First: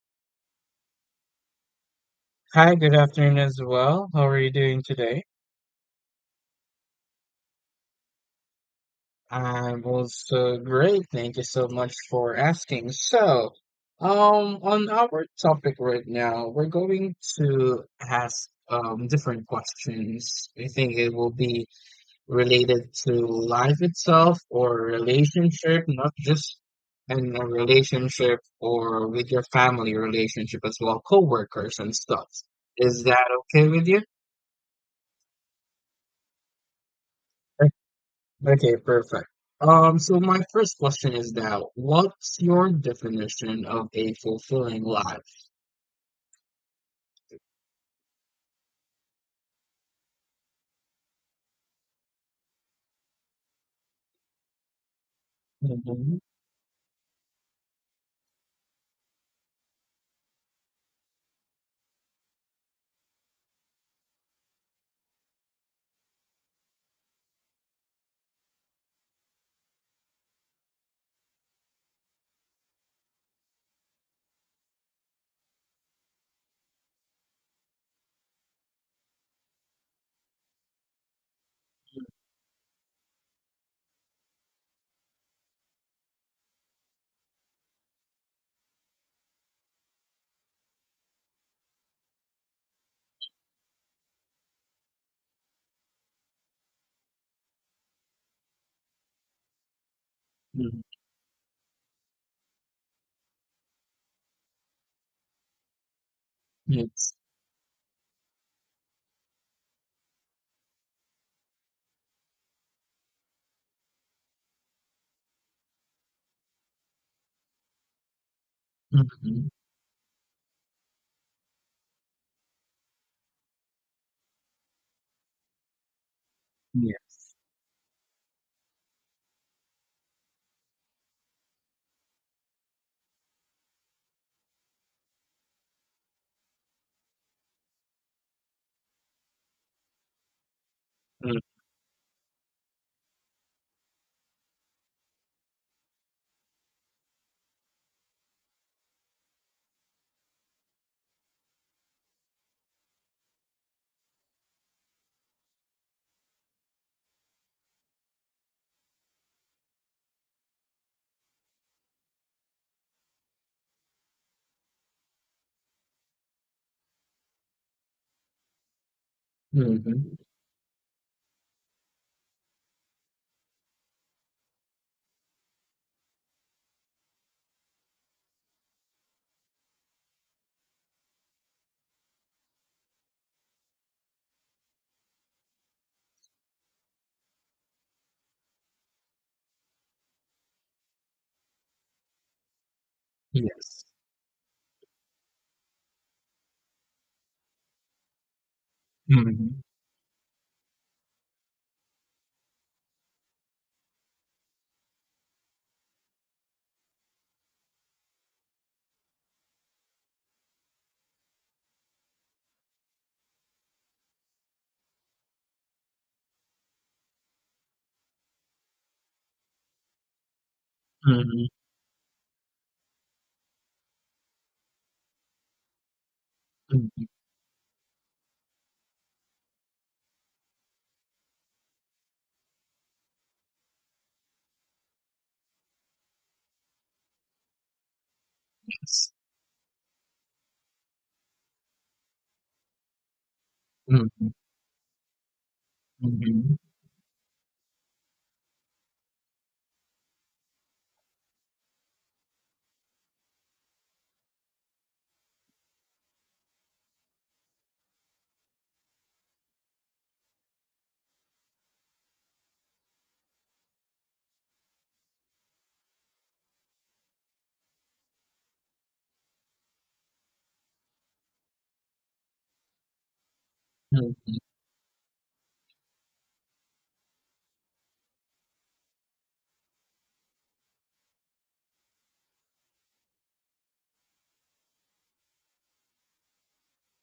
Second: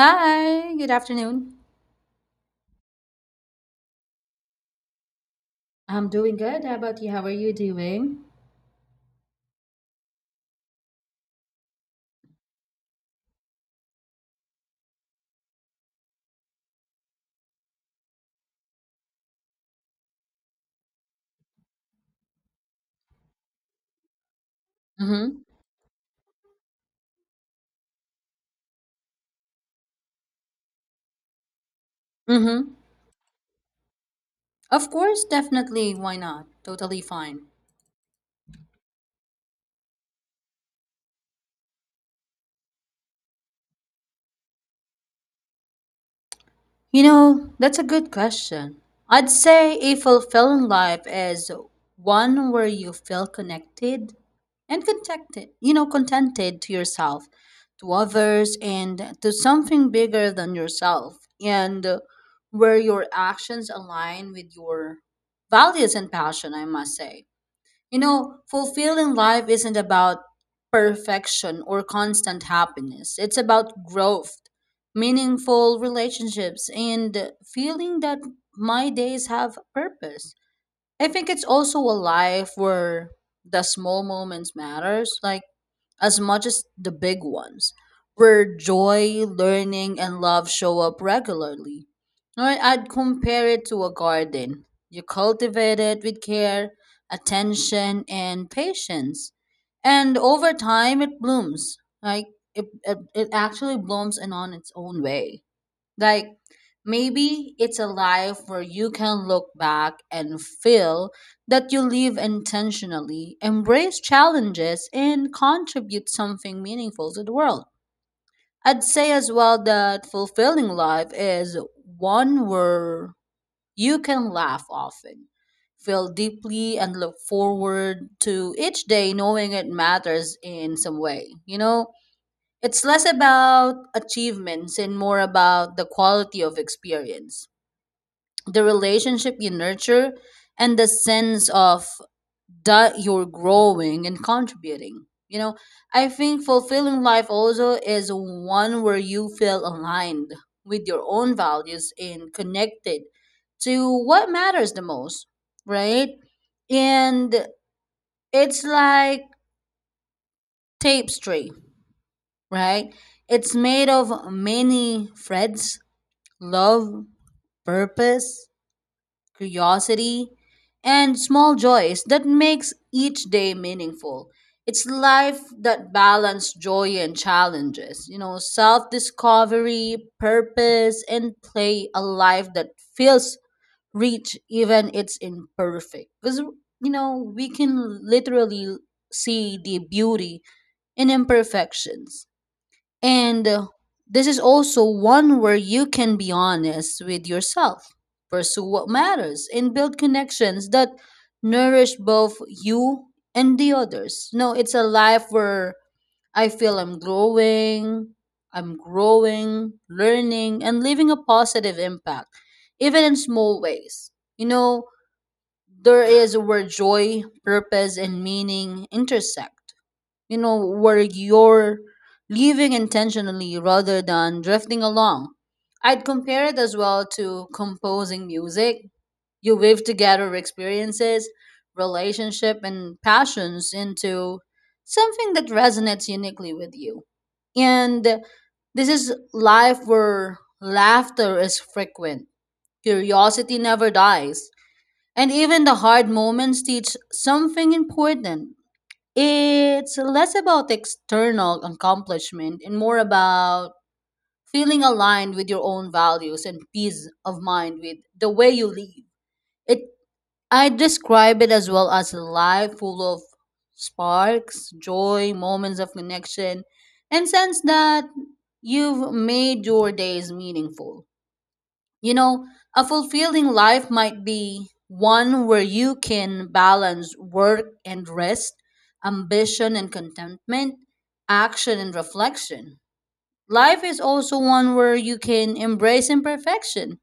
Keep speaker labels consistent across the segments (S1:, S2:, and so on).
S1: Hi, good afternoon.
S2: Hi, good afternoon as well. How are you doing today?
S1: I'm doing good. How about you? How are you doing?
S2: I was great. Thank you so much for asking. On our topic right now, we're going to ask different questions. I think it will be related to life itself or
S1: Mm-hmm.
S2: relationship, not just in a relationship or with your family relationship as well, coworkers and stuff.
S1: Mm-hmm.
S2: Is that okay with you?
S1: Of course, definitely. Why not? Totally fine.
S2: Okay, perfect. So my first question is now, what's your definition of a fulfilling life?
S1: You know, that's a good question. I'd say a fulfilling life is one where you feel connected and contented, you know,
S2: Mm-hmm.
S1: contented to yourself, to others, and to something bigger than yourself, and where your actions align with your values and passion, I must say. You know, fulfilling life isn't about perfection or constant happiness. It's about growth, meaningful relationships, and feeling that my days have purpose. I think it's also a life where the small moments matters, like as much as the big ones, where joy, learning, and love show up regularly. Right? I'd compare it to a garden. You cultivate it with care, attention, and patience. And over time, it blooms. Like, it actually blooms and on its own way. Like
S2: Yes.
S1: maybe it's a life where you can look back and feel that you live intentionally, embrace challenges, and contribute something meaningful to the world. I'd say as
S2: Mm-hmm.
S1: well that fulfilling life is one where you can laugh often, feel deeply, and
S2: Yeah.
S1: look forward to each day knowing it matters in some way. You know, it's less about achievements and more about the quality of experience, the relationship you nurture, and the sense of that you're growing and contributing. You know, I think fulfilling life also is one where you feel aligned with your own values and connected to what matters the most, right? And it's like tapestry, right? It's made of many threads love, purpose,
S2: Mm-hmm.
S1: curiosity, and small joys that makes each day meaningful. It's life that balance joy and challenges, you know, self-discovery, purpose, and play a life that feels rich even it's imperfect. Because you know, we can literally see the beauty in imperfections. And
S2: Yes.
S1: this is also one where you can be honest with yourself, pursue what matters,
S2: Mm-hmm.
S1: and build connections that nourish both you and the others. No, it's a life where I feel I'm growing, learning, and leaving a positive impact, even in small ways. You know, there is where joy, purpose, and meaning intersect you know, where
S2: Mm-hmm.
S1: you're living intentionally rather than drifting along. I'd compare it as well to composing music. You weave together experiences, relationship, and passions into something that resonates uniquely with you. And this
S2: Yes.
S1: is life where laughter is frequent, curiosity never
S2: Mm-hmm.
S1: dies, and even the hard
S2: Mm-hmm.
S1: moments teach something important. It's less about external accomplishment and more about feeling aligned with your own values and peace of mind with the way you live. It I describe it as well as a life full of sparks, joy, moments of connection, and sense that you've made your days meaningful. You know, a fulfilling life might
S2: Mm-hmm.
S1: be one where you can balance work and rest, ambition and contentment, action and reflection. Life is also one where you can embrace imperfection,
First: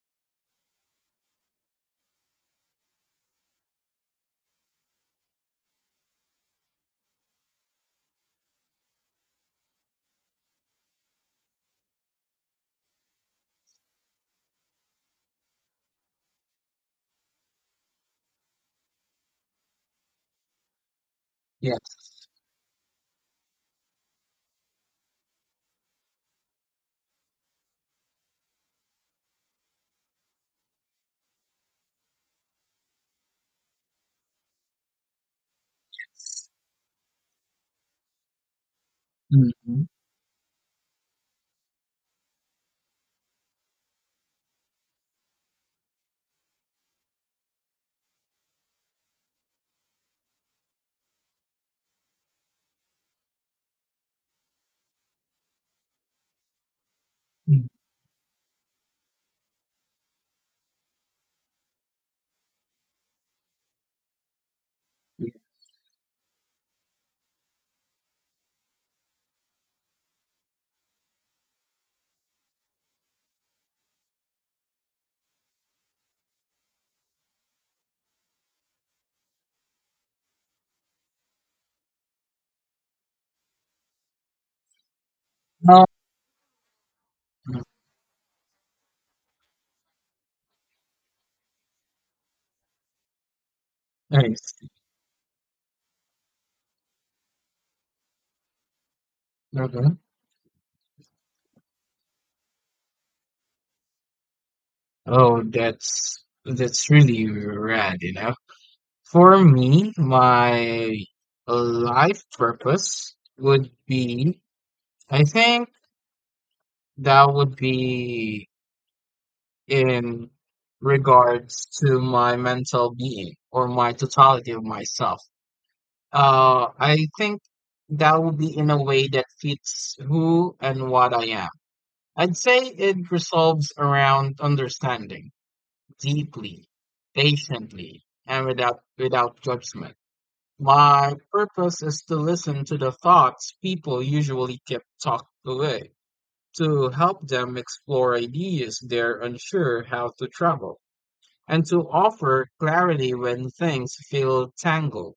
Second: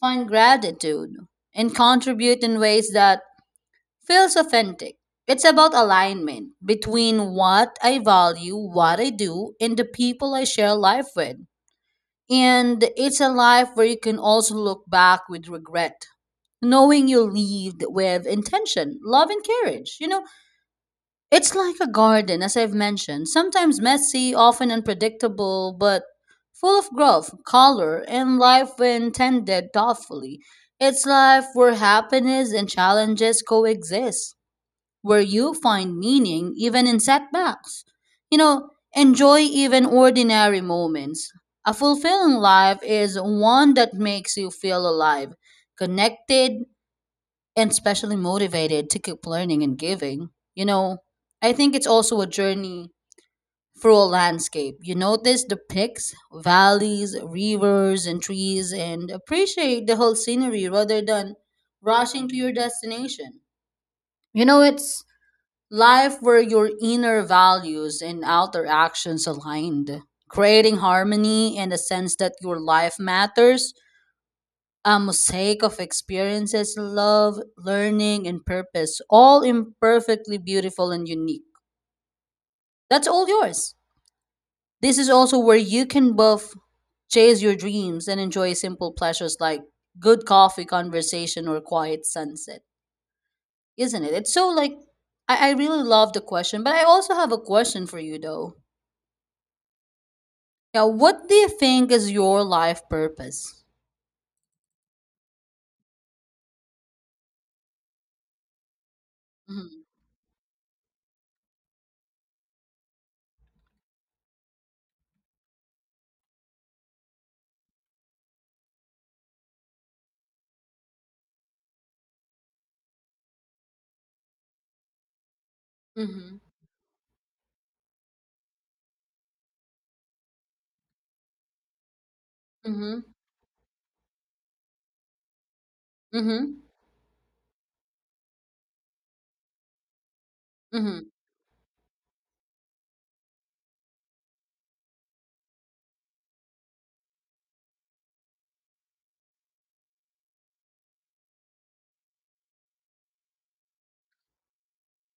S1: find gratitude, and contribute in ways that feels authentic. It's about alignment between what I value, what I do, and the people I share life with. And it's a life where you can also look back with regret, knowing you lived with intention, love, and courage. You know, it's like a
S2: Yes.
S1: garden, as I've mentioned, sometimes messy, often unpredictable, but full of growth, color, and life when tended thoughtfully. It's life where happiness and challenges coexist where you find meaning even in setbacks. You know, enjoy
S2: Mm-hmm.
S1: even ordinary moments. A fulfilling life is one that makes you feel alive, connected, and especially motivated to keep learning and giving. You know, I think it's also a journey through a landscape. You notice the peaks, valleys, rivers, and trees, and appreciate the whole scenery rather than rushing to your destination. You know, it's life where your inner values and outer actions aligned, creating harmony and a sense that your life matters, a mosaic of experiences, love, learning, and purpose, all imperfectly beautiful and unique. That's all yours. This is also where
S2: Oh,
S1: you can both chase your dreams and enjoy simple pleasures like good coffee conversation or quiet sunset. Isn't it? It's so
S2: nice.
S1: like I really love the question, but I also have a question for you though.
S2: Okay.
S1: Yeah, what do you think is your life purpose?
S2: Oh, that's really rad, you know. For
S1: Mm-hmm.
S2: me, my life purpose would be, I think that would be in regards to my mental being or my totality of myself.
S1: Mm-hmm.
S2: I think that would be in a way that fits who and what I am. I'd say
S1: Mm-hmm.
S2: it resolves around understanding
S1: Mm-hmm.
S2: deeply, patiently, and without judgment.
S1: Mm-hmm.
S2: My purpose is to listen to the thoughts people usually keep tucked away, to help them explore ideas they're unsure how to travel, and to offer clarity when things feel tangled.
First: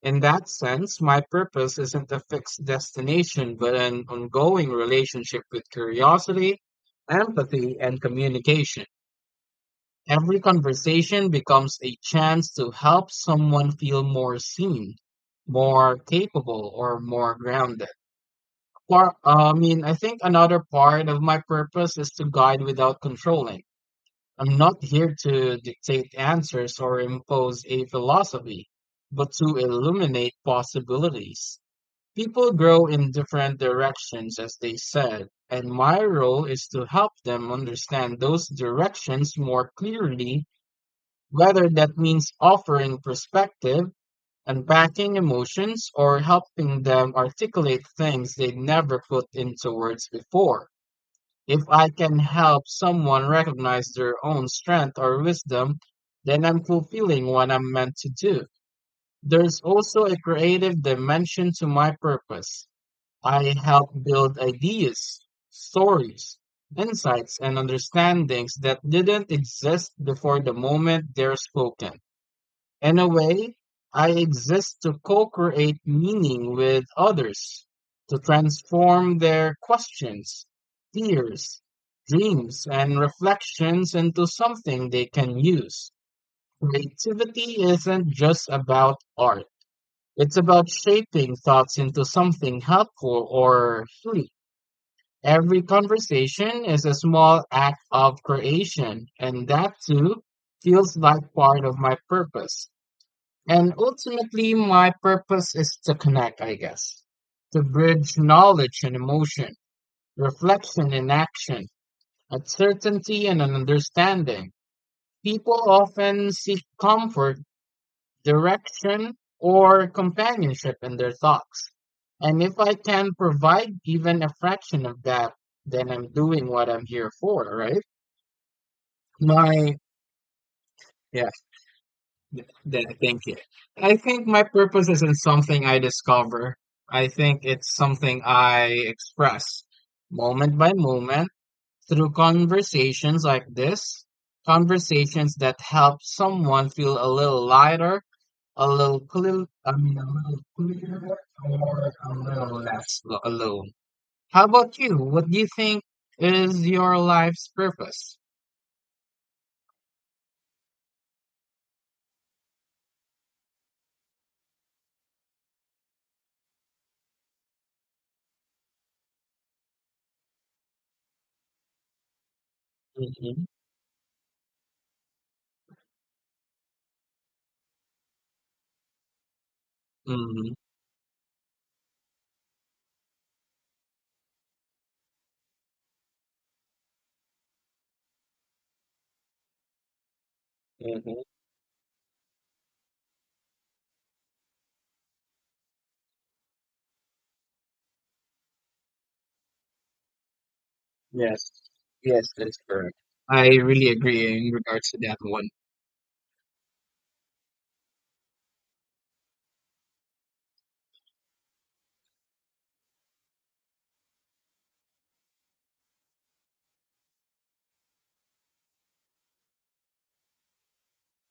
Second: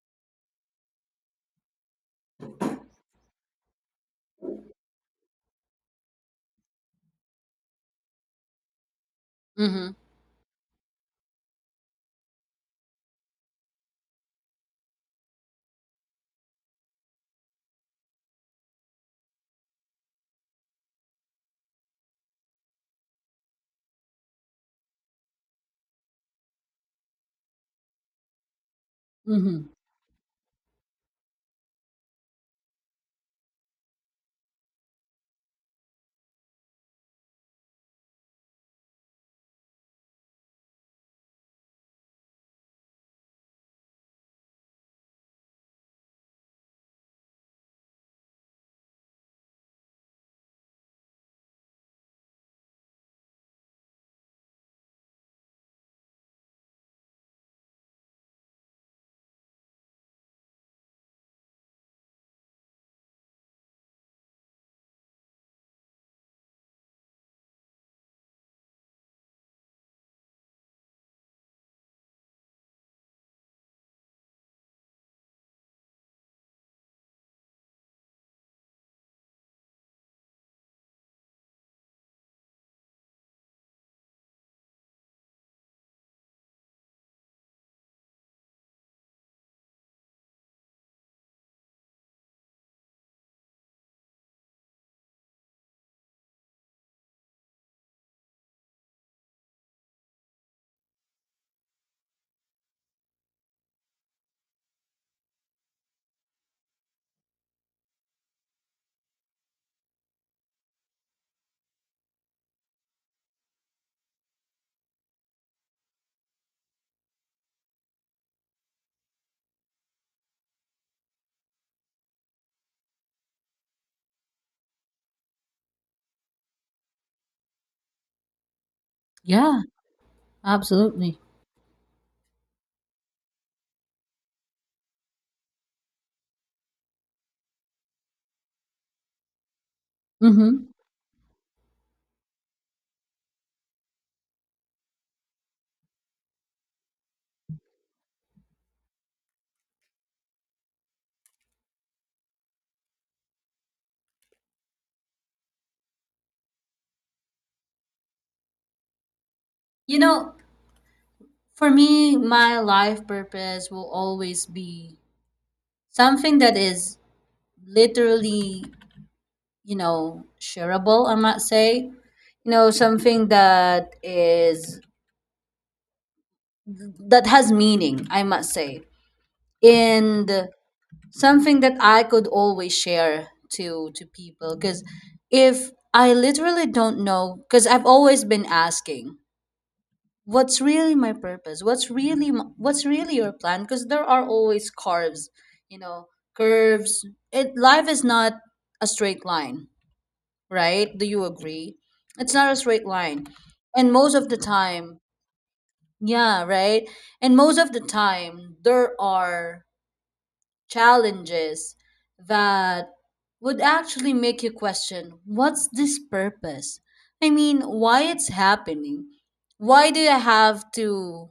S2: In that sense, my purpose isn't a fixed destination, but an ongoing relationship with curiosity, empathy, and communication.
S1: Mm-hmm.
S2: Every conversation becomes a chance to help someone feel more seen, more capable, or more grounded. I think another part of my purpose is to guide without controlling. I'm not here to dictate answers or impose a philosophy, but to
S1: Mm-hmm.
S2: illuminate possibilities. People grow in different directions, as they said, and my role is to help them understand those directions more clearly, whether that means offering perspective, unpacking emotions, or helping them articulate things they'd never put into words before. If I can help someone recognize their own strength or wisdom, then I'm fulfilling what I'm meant to do. There's also a creative dimension to my purpose. I help build ideas, stories, insights, and understandings that didn't exist before the moment they're spoken. In a way, I exist to co create meaning with others, to transform their questions, fears, dreams, and reflections into something they can use. Creativity isn't just about art, it's about shaping thoughts into something helpful or free. Every conversation is a small act of creation, and that too feels like part of my purpose. And ultimately, my purpose is to connect, I guess, to bridge knowledge and emotion, reflection and action, uncertainty and an understanding. People often seek comfort, direction, or companionship in their thoughts. And if I can provide even a fraction of that, then I'm doing what I'm here for, right?
S1: Yeah,
S2: My,
S1: absolutely.
S2: yeah. Th- Thank you. I think my purpose isn't something I discover. I think it's something I express moment
S1: Mm-hmm.
S2: by moment through conversations like this, conversations that help someone feel a little lighter, a little clearer, or a little less alone. How about you? What do you think is your life's purpose?
S1: You know, for me, my life purpose will always be something that is literally, you know, shareable, I might say. You know, something
S2: Hmm.
S1: that is that has meaning, I must say. And
S2: Hmm.
S1: something that I could always share to people because if I literally don't know because I've always been asking what's really my purpose, what's really m- what's really your plan, because there are always curves, you know, curves, it life is not a straight line, right? Do you
S2: Yes.
S1: agree?
S2: Yes,
S1: It's not a
S2: that's
S1: straight
S2: correct.
S1: line,
S2: I really
S1: and most
S2: agree
S1: of the
S2: in regards to
S1: time,
S2: that one.
S1: yeah, right, and most of the time there are challenges that would actually make you question, what's this purpose? I mean, why it's happening? Why do I have to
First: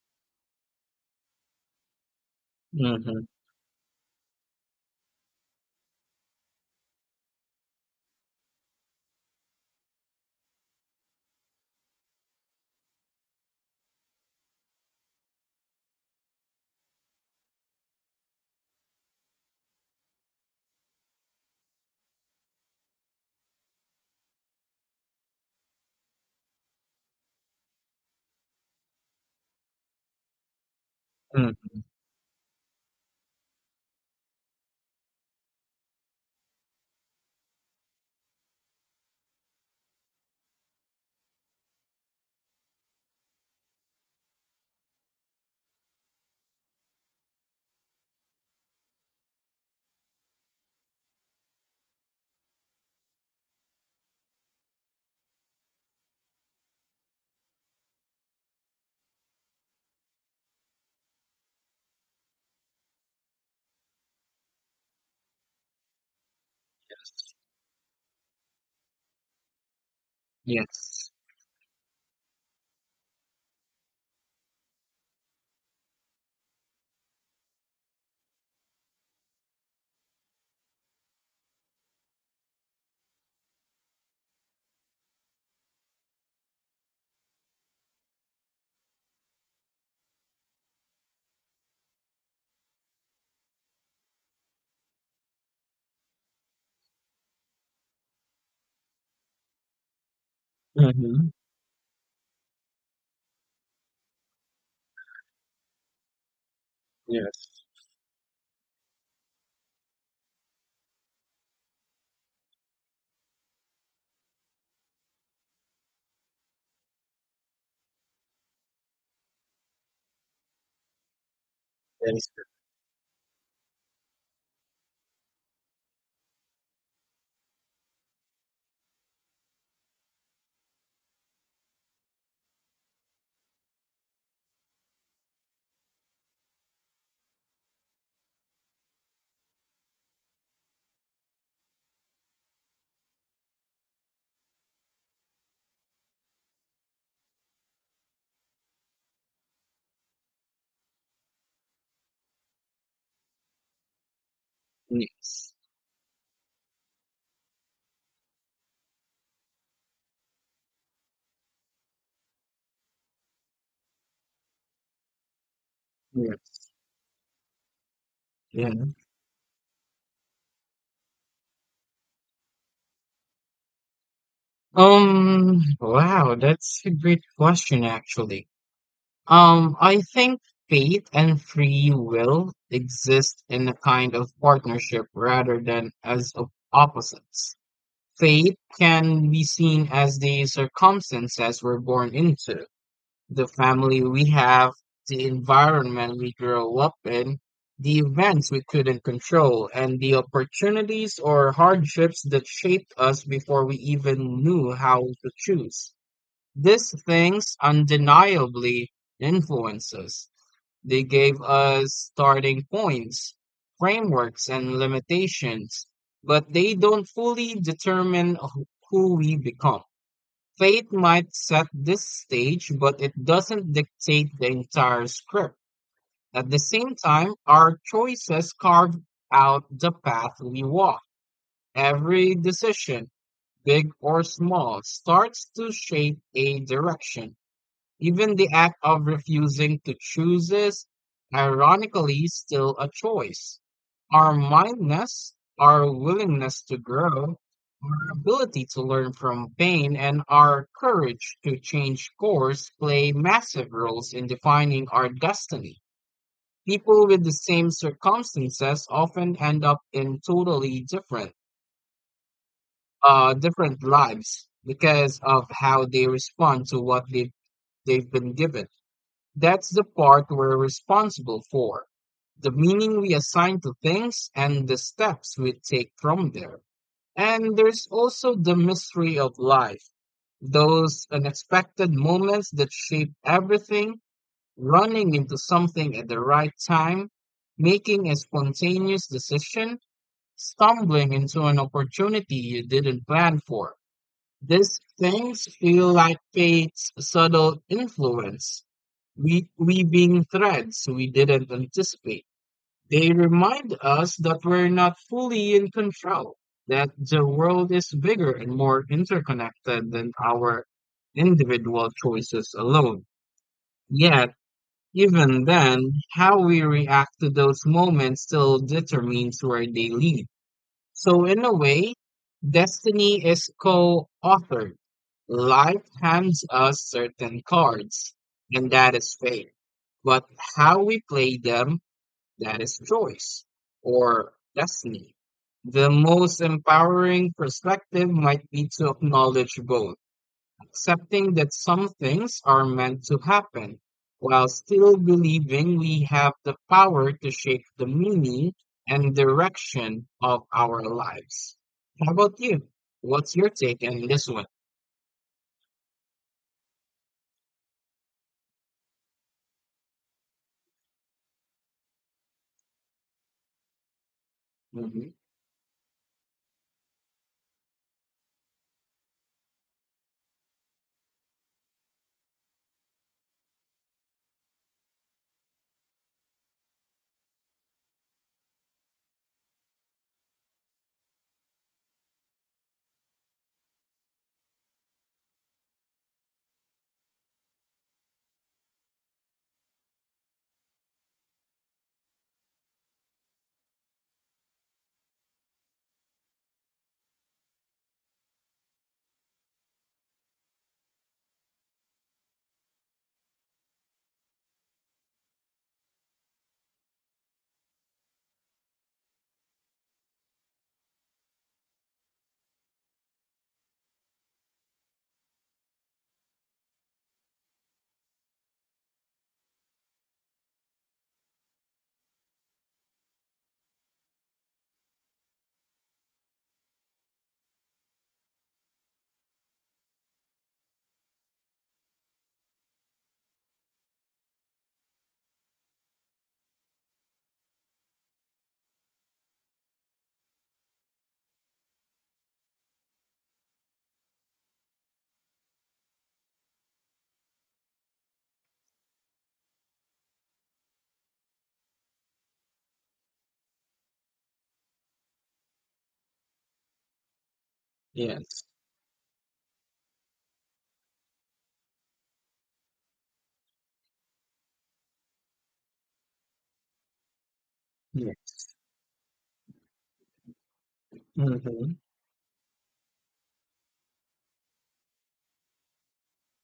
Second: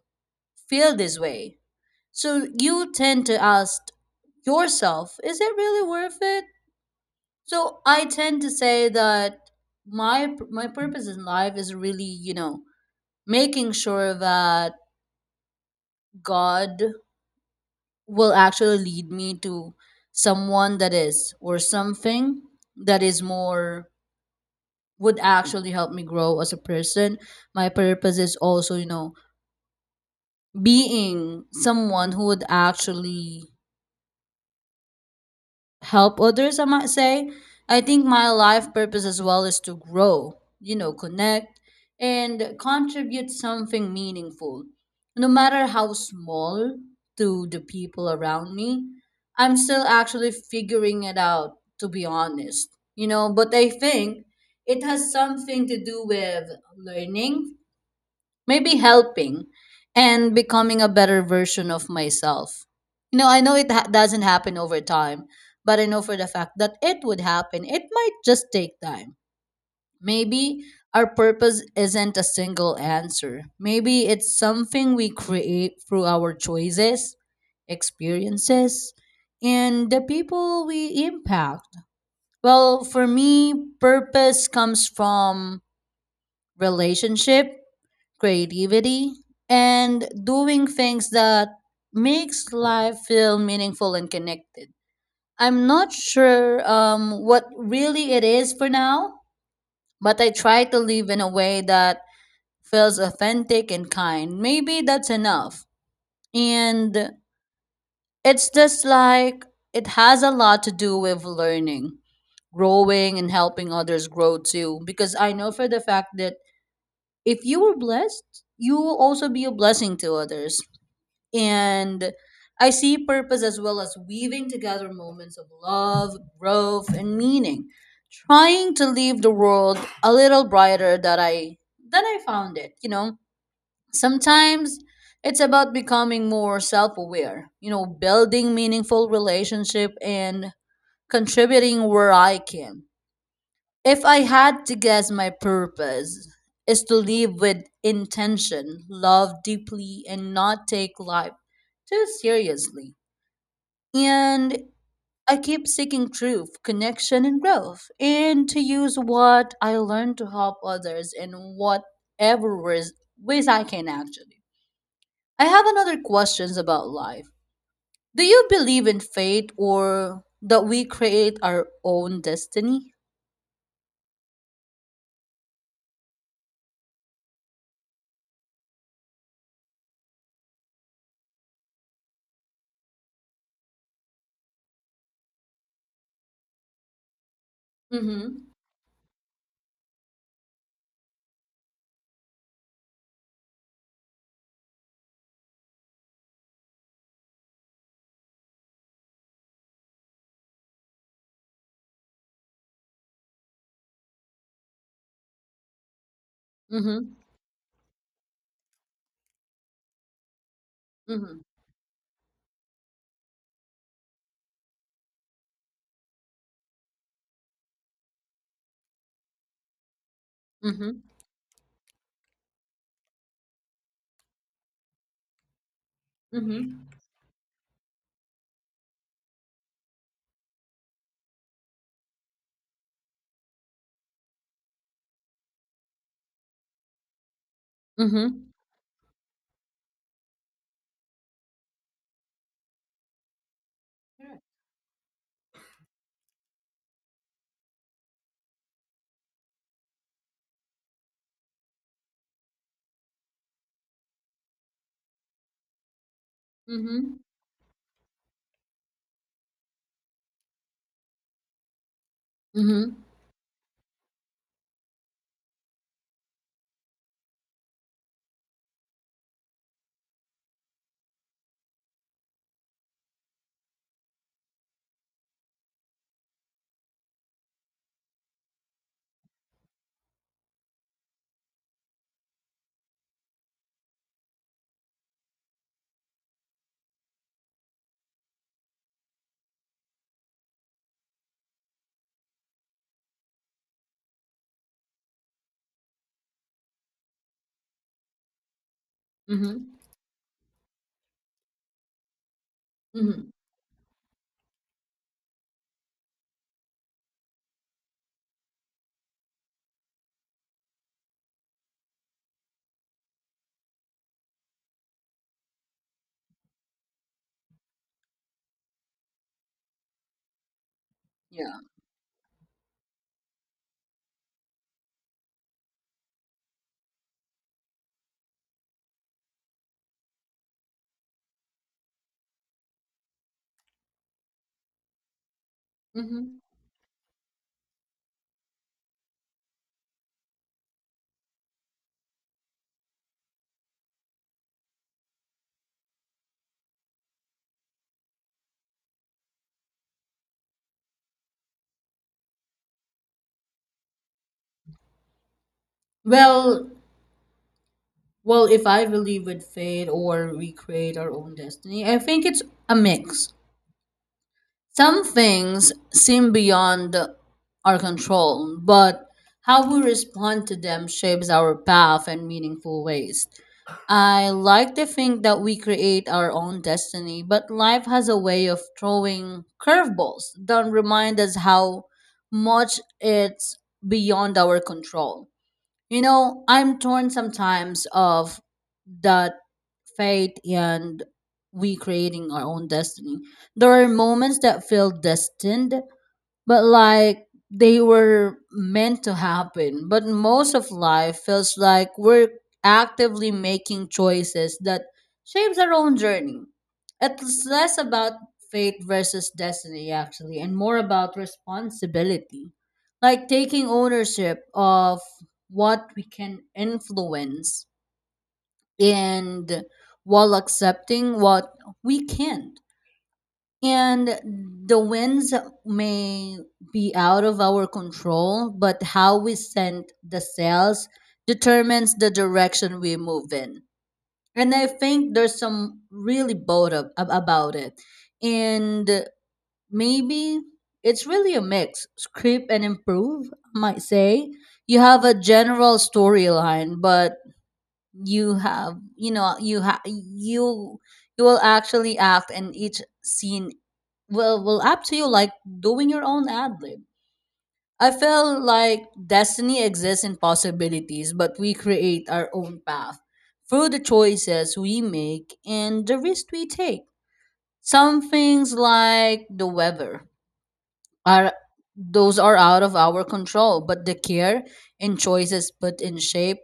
S1: feel this way? So you
S2: Mhm.
S1: tend to ask yourself, is it really worth it? So I tend to say that my purpose in life is really, you know, making sure that God will actually lead me to someone that is or something that is more would actually help me grow as a person. My purpose is also, you know, being
S2: Mhm.
S1: someone who would actually help others, I might say. I think my life purpose as well is to grow, you know, connect and contribute something meaningful, no matter how small, to the people around me. I'm still actually figuring it out, to be honest, you know, but I think it has something to do with learning, maybe helping, and becoming a better version of myself. You know, I know it doesn't happen over time, but I know for the fact that it would happen. It might just take time. Maybe our
S2: Yes.
S1: purpose isn't a single answer. Maybe it's something we create through our choices, experiences, and the people we impact. Well, for me, purpose comes from relationship, creativity, and doing things that makes life feel meaningful and connected. I'm not sure what really it is for now, but I try to live in a
S2: Mhm.
S1: way that feels authentic and kind. Maybe that's enough. And
S2: Yes.
S1: it's just like it has a lot to do with learning, growing, and helping others grow too, because I know for the fact that if you were blessed you will also be a blessing to others.
S2: That
S1: And
S2: is correct.
S1: I see purpose as well as weaving together moments of love, growth, and meaning, trying to leave the world a little brighter that I found it. You know, sometimes it's about becoming more self-aware. You know, building meaningful relationship and contributing where I can. If I had to guess, my purpose is to live with intention, love deeply, and not take life too seriously. And I
S2: Yes.
S1: keep seeking truth, connection, and growth, and to use what I learn to help others in whatever ways I can actually. I have another questions
S2: Yes.
S1: about life. Do you
S2: Yeah.
S1: believe in fate or that we create our own destiny?
S2: Wow, that's a great question actually. I think faith and free will exist in a kind of partnership rather than as opposites.
S1: Mm-hmm.
S2: Faith can be seen as the circumstances we're born into, the family we have, the environment we grow up in, the events we couldn't control, and the opportunities or hardships that shaped us before we even knew how to choose. These
S1: Mm-hmm.
S2: things undeniably influence us. They gave
S1: Mm-hmm.
S2: us starting points, frameworks, and limitations, but they don't fully determine who we become. Fate
S1: Mm-hmm.
S2: might set this stage, but it doesn't dictate the entire script. At the
S1: Mhm.
S2: same time, our choices carve out the path we walk. Every decision, big or small, starts to shape a direction. Even the
S1: Mhm.
S2: act of refusing to choose is, ironically, still a choice. Our
S1: Correct.
S2: mindness, our willingness to grow, our ability to learn from pain, and our courage to change course play massive roles in defining our destiny. People
S1: Mhm.
S2: with the same circumstances often end up in totally different,
S1: Mhm.
S2: different lives because of how they respond to what they've been given. That's the part we're responsible for, the meaning we assign to things and the steps we take from there. And there's also the mystery of life, those unexpected moments that shape everything, running into something at the right time, making a spontaneous decision, stumbling into an opportunity you didn't plan for. These things feel like fate's subtle influence,
S1: Mhm.
S2: weaving threads we didn't anticipate. They
S1: Mhm.
S2: remind us that we're not fully in control, that the world is bigger and more interconnected than our individual choices alone. Yet, even then, how we react to those moments still determines where they lead. So, in a
S1: Yeah.
S2: way, destiny is co authored. Life hands us certain cards, and that is fate. But how we play them, that is choice or destiny. The
S1: Mhm.
S2: most empowering perspective might be to acknowledge both, accepting that some things are meant to happen, while still believing we have the power to shape the meaning and direction of our lives. How about you? What's your take on this one?
S1: Well, well, if I believe with fate or we create our own destiny, I think it's a mix. Some
S2: Mhm.
S1: things seem beyond our control, but how we respond to them shapes our path in meaningful ways. I like to think that we create our own destiny, but life has a way of throwing curveballs that remind us how much it's beyond our control. You know, I'm torn sometimes of that fate and we creating our own destiny. There are moments that feel destined, but like they were meant to happen. But most of life feels like we're actively making choices that shapes our own journey. It's less about fate versus destiny actually and more about responsibility. Like taking ownership of what we can influence and while accepting what we can't. And the winds may be out of our control, but how we send the sails determines the direction we move in. And I think there's some really bold about it. And maybe it's really a mix script and improve, I might say. You have a general storyline, but you know, you you will actually act and each scene will up to you, like doing your own ad lib. I feel
S2: Yes.
S1: like destiny exists in possibilities, but we create our own path through the choices we make and the risks we take. Some
S2: Yes.
S1: things, like the weather, are
S2: Mm-hmm.
S1: those are out of our control, but the care and choices put in shape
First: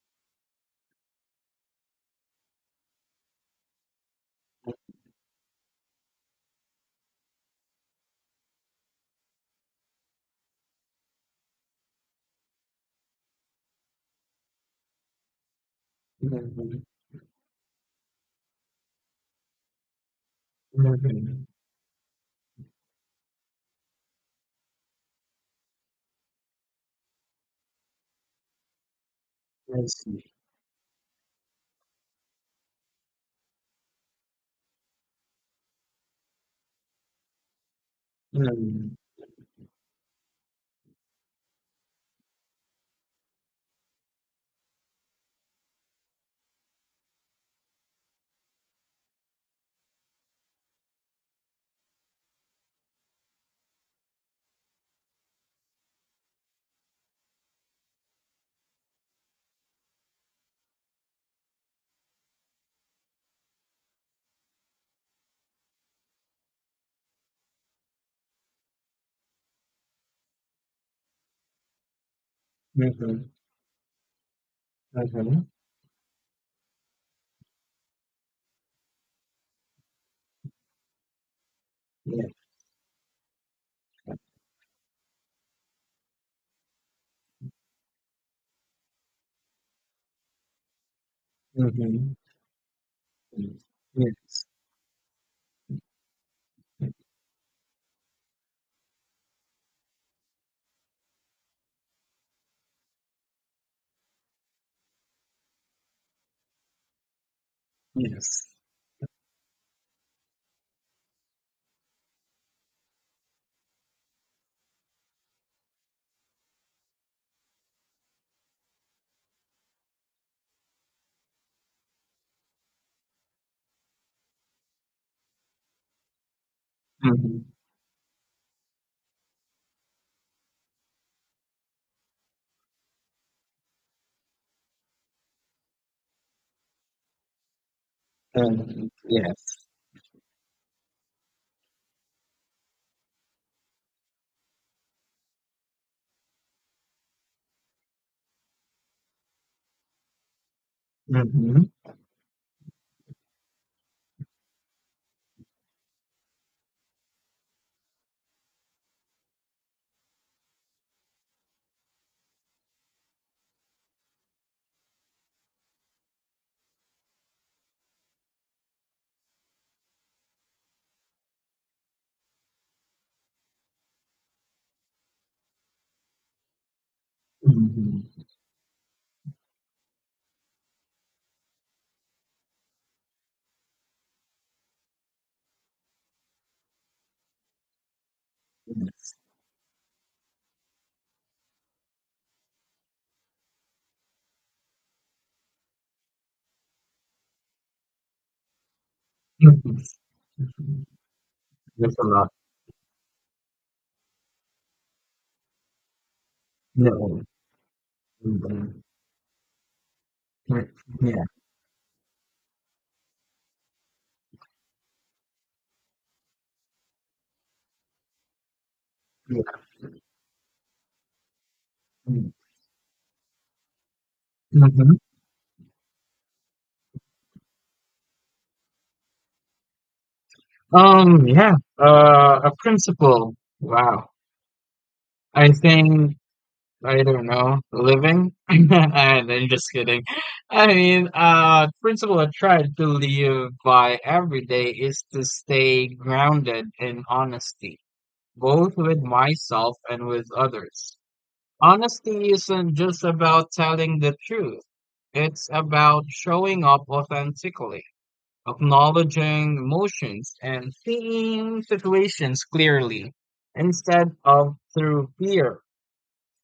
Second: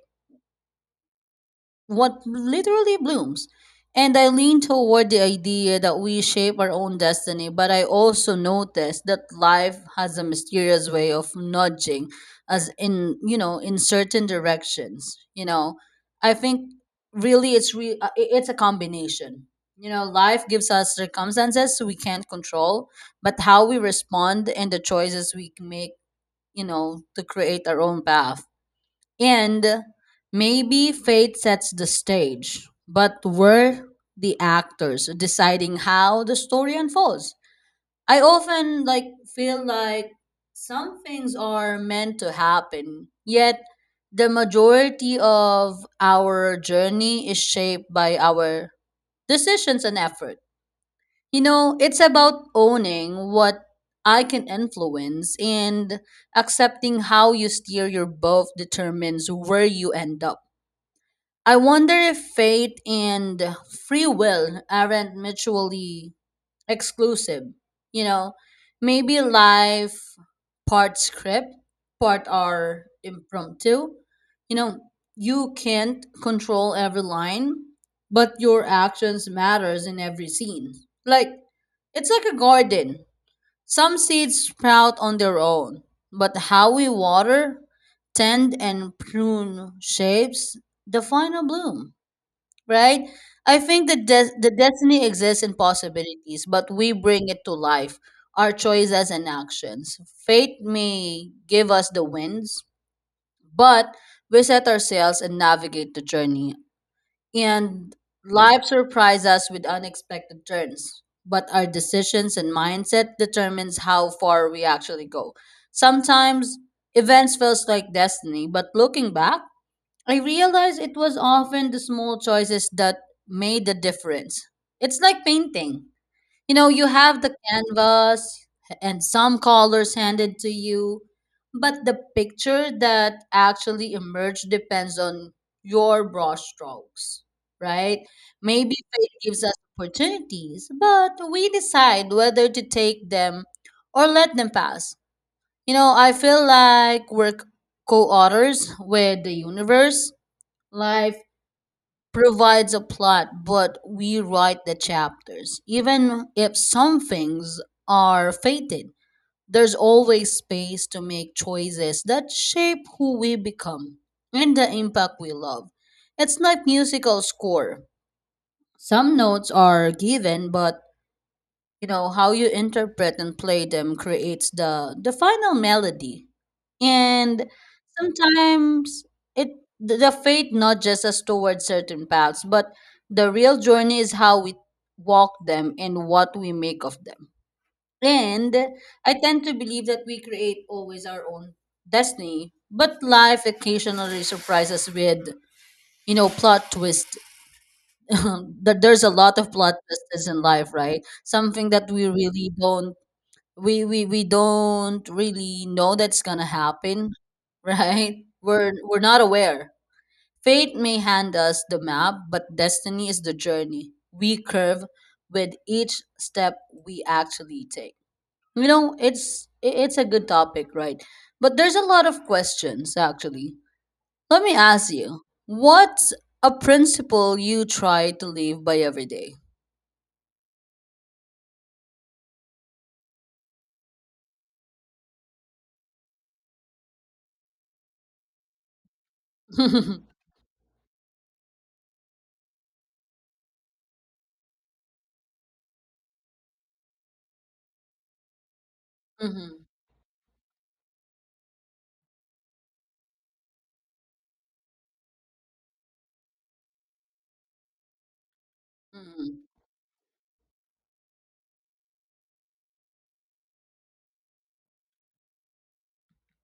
S1: what literally blooms. And I lean toward the idea that we shape our own destiny, but I also notice that life has a mysterious way of nudging us in, in certain directions. I think
S2: Mm-hmm.
S1: really it's a combination. Life gives us
S2: Mm-hmm.
S1: circumstances we can't control, but how we respond and the choices we make, to create our own path. And
S2: I see.
S1: maybe fate sets the stage, but we're the actors deciding how the story unfolds. I often
S2: Mm-hmm.
S1: like feel like some things are meant to happen, yet the majority of our journey is shaped by our decisions and effort. It's about owning what I can influence and accepting how you steer your boat determines where you end up. I wonder if fate and free will aren't mutually exclusive. You know, Maybe life part script, part are
S2: Mm-hmm.
S1: impromptu. You know,
S2: Mm-hmm.
S1: you can't control every line, but your actions matters in every scene. Like it's
S2: Yeah.
S1: like a garden. Some seeds sprout on their own, but how we water, tend and prune shapes the final bloom,
S2: Mm-hmm.
S1: right? I think that
S2: Yeah.
S1: the destiny exists in possibilities, but we bring it to life, our choices and actions. Fate may give us the winds, but we set our sails and navigate the journey. And
S2: Yes.
S1: life surprises us with unexpected turns, but our decisions and mindset determines how far we actually go. Sometimes events feels like destiny, but looking back, I realized it was often the small choices that made the difference. It's like painting. You know, you have the
S2: Mm-hmm.
S1: canvas and some colors handed to you, but the picture that actually emerged depends on your brush strokes, right? Maybe fate gives us
S2: Yes.
S1: opportunities, but we decide whether to take them or let them pass. I feel like we're co authors with the universe. Life
S2: Mm-hmm.
S1: provides a plot, but we write the chapters. Even if some things are fated, there's always space to make choices that shape who we become and the impact we love. It's like musical score. Some notes are given, but you know how you interpret and play them creates the final melody. And
S2: Mm-hmm.
S1: sometimes it the fate nudges us towards certain paths, but the real journey is how we walk them and what we make of them. And I
S2: Yes.
S1: tend to believe that we create always our own destiny, but life occasionally surprises us with, plot twist. That there's a lot of plot
S2: Mhm.
S1: twists in life,
S2: Mhm.
S1: right? Something that
S2: There's a
S1: we
S2: lot.
S1: really don't, we don't really know that's gonna happen.
S2: No.
S1: Right, we're
S2: Mhm.
S1: we're not aware.
S2: Right.
S1: Fate may
S2: Yeah,
S1: hand us the map, but destiny is the journey we curve with each step we actually take. you know it's
S2: yeah.
S1: i- it's a good topic, right? But there's a lot of
S2: Mm.
S1: questions actually. Let me ask
S2: Mhm.
S1: you, what's a principle you try to live by every day?
S2: Um, yeah. A principle. Wow. I think I don't know, living? And am just
S1: Mm-hmm,
S2: kidding. I mean, principle I try to live by every day is to stay grounded in honesty, both with
S1: mm-hmm,
S2: myself and with others. Honesty isn't just about telling the truth. It's about showing up authentically, acknowledging emotions, and seeing situations clearly instead of through fear,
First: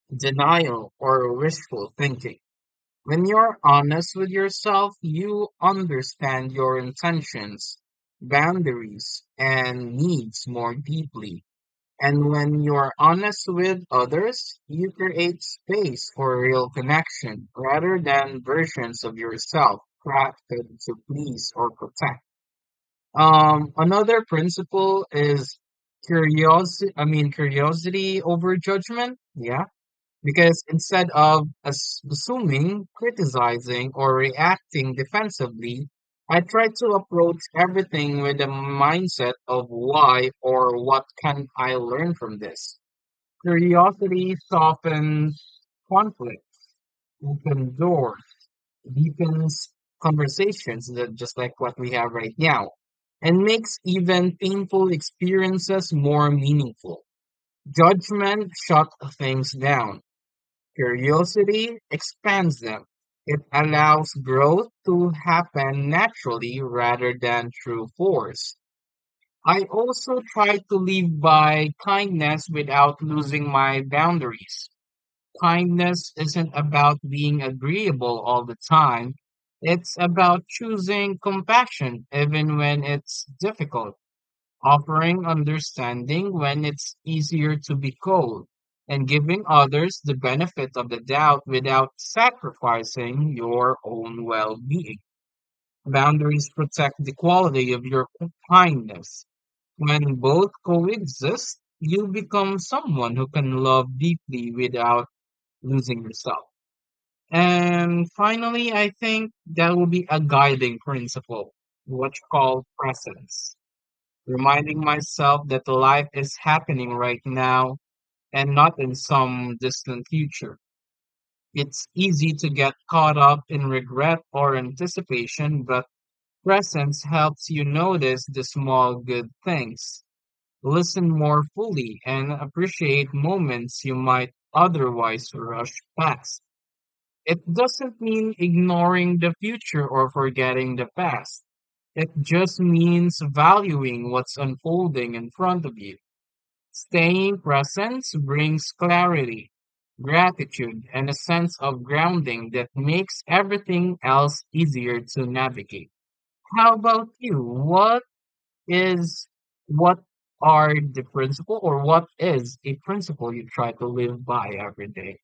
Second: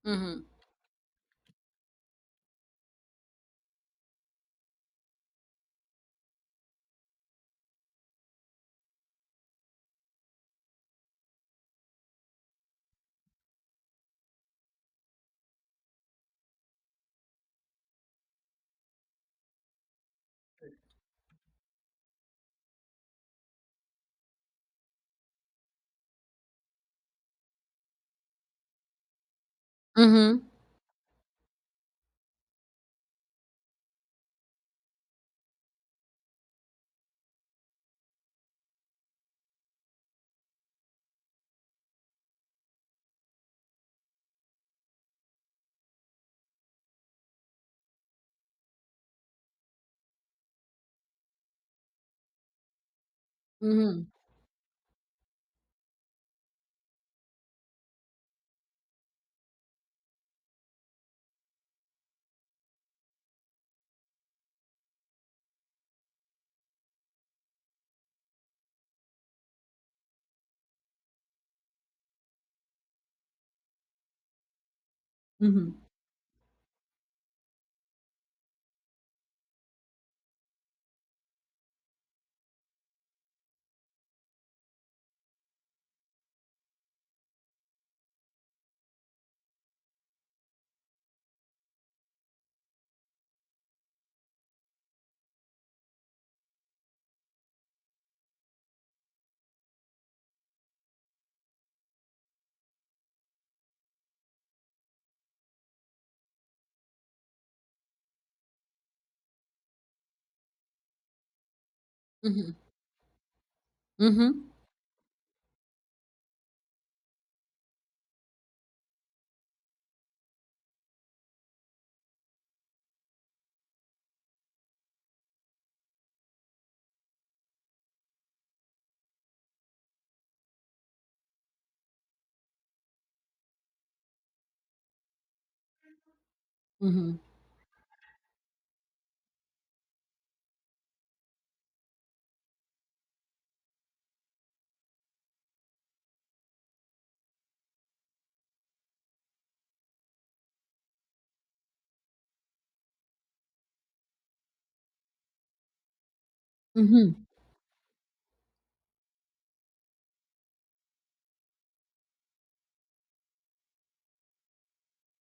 S1: mm-hmm,
S2: denial, or wishful thinking. When you're honest with yourself, you understand your intentions, boundaries, and needs more deeply. And when you're honest with others, you create space for real connection rather than versions of yourself crafted to please or protect. Another principle is curiosity over judgment. Yeah.
S1: mm-hmm,
S2: Because instead of assuming, criticizing, or reacting defensively, I try to approach everything with the mindset of why or what can I learn from this. Curiosity softens conflict, opens doors, deepens conversations, that just like what we have right now, and makes
S1: mm-hmm,
S2: even painful experiences more meaningful. Judgment shuts things down. Curiosity expands them. It allows growth to happen naturally rather than through force. I also try to live by kindness without losing my boundaries. Kindness isn't about being agreeable all the time. It's about choosing compassion even when it's difficult, offering understanding when it's easier to be cold, and giving others the benefit of the doubt without sacrificing your own well being. Boundaries protect the quality of your kindness. When both coexist, you become someone who can love deeply without losing yourself. And finally, I think that will be a guiding principle, what you
S1: mm-hmm.
S2: call presence.
S1: Mm-hmm.
S2: Reminding myself that life is happening right now and not in some distant future. It's easy to get caught up in regret or anticipation, but presence helps you notice the small good things, listen more fully, and appreciate moments you might otherwise rush past.
S1: Mm-hmm.
S2: It doesn't mean ignoring the future or forgetting the past. It just means valuing what's unfolding in front of you. Staying present brings clarity, gratitude, and a sense of grounding that makes everything else easier to navigate. How about
S1: Mm-hmm.
S2: you? Is, what are the principle or what is a principle you try to live by every day?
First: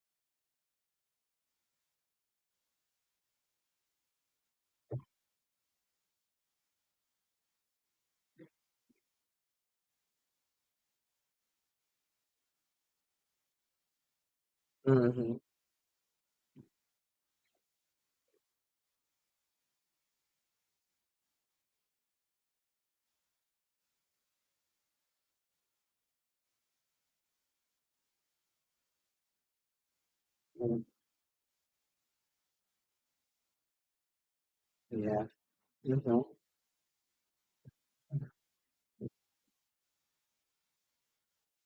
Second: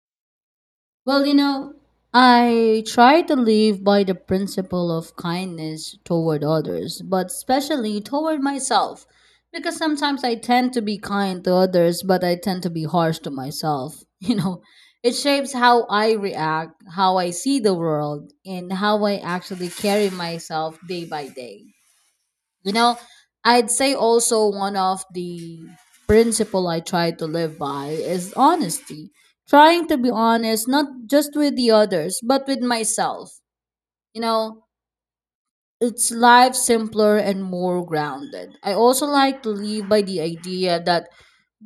S1: Well, you know, I try to live by the principle of kindness toward others, but especially toward myself. Because sometimes I tend to be kind to others, but I tend to be harsh to myself. You know, it
S2: Mm-hmm.
S1: shapes how I react, how I see the world, and how I actually carry myself day by day. You know, I'd say also one of the principle I try to live by is honesty. Trying to be honest, not just with the others, but with myself. You know,
S2: Yeah.
S1: it's
S2: Mm-hmm.
S1: life simpler and more grounded. I also like to live by the idea that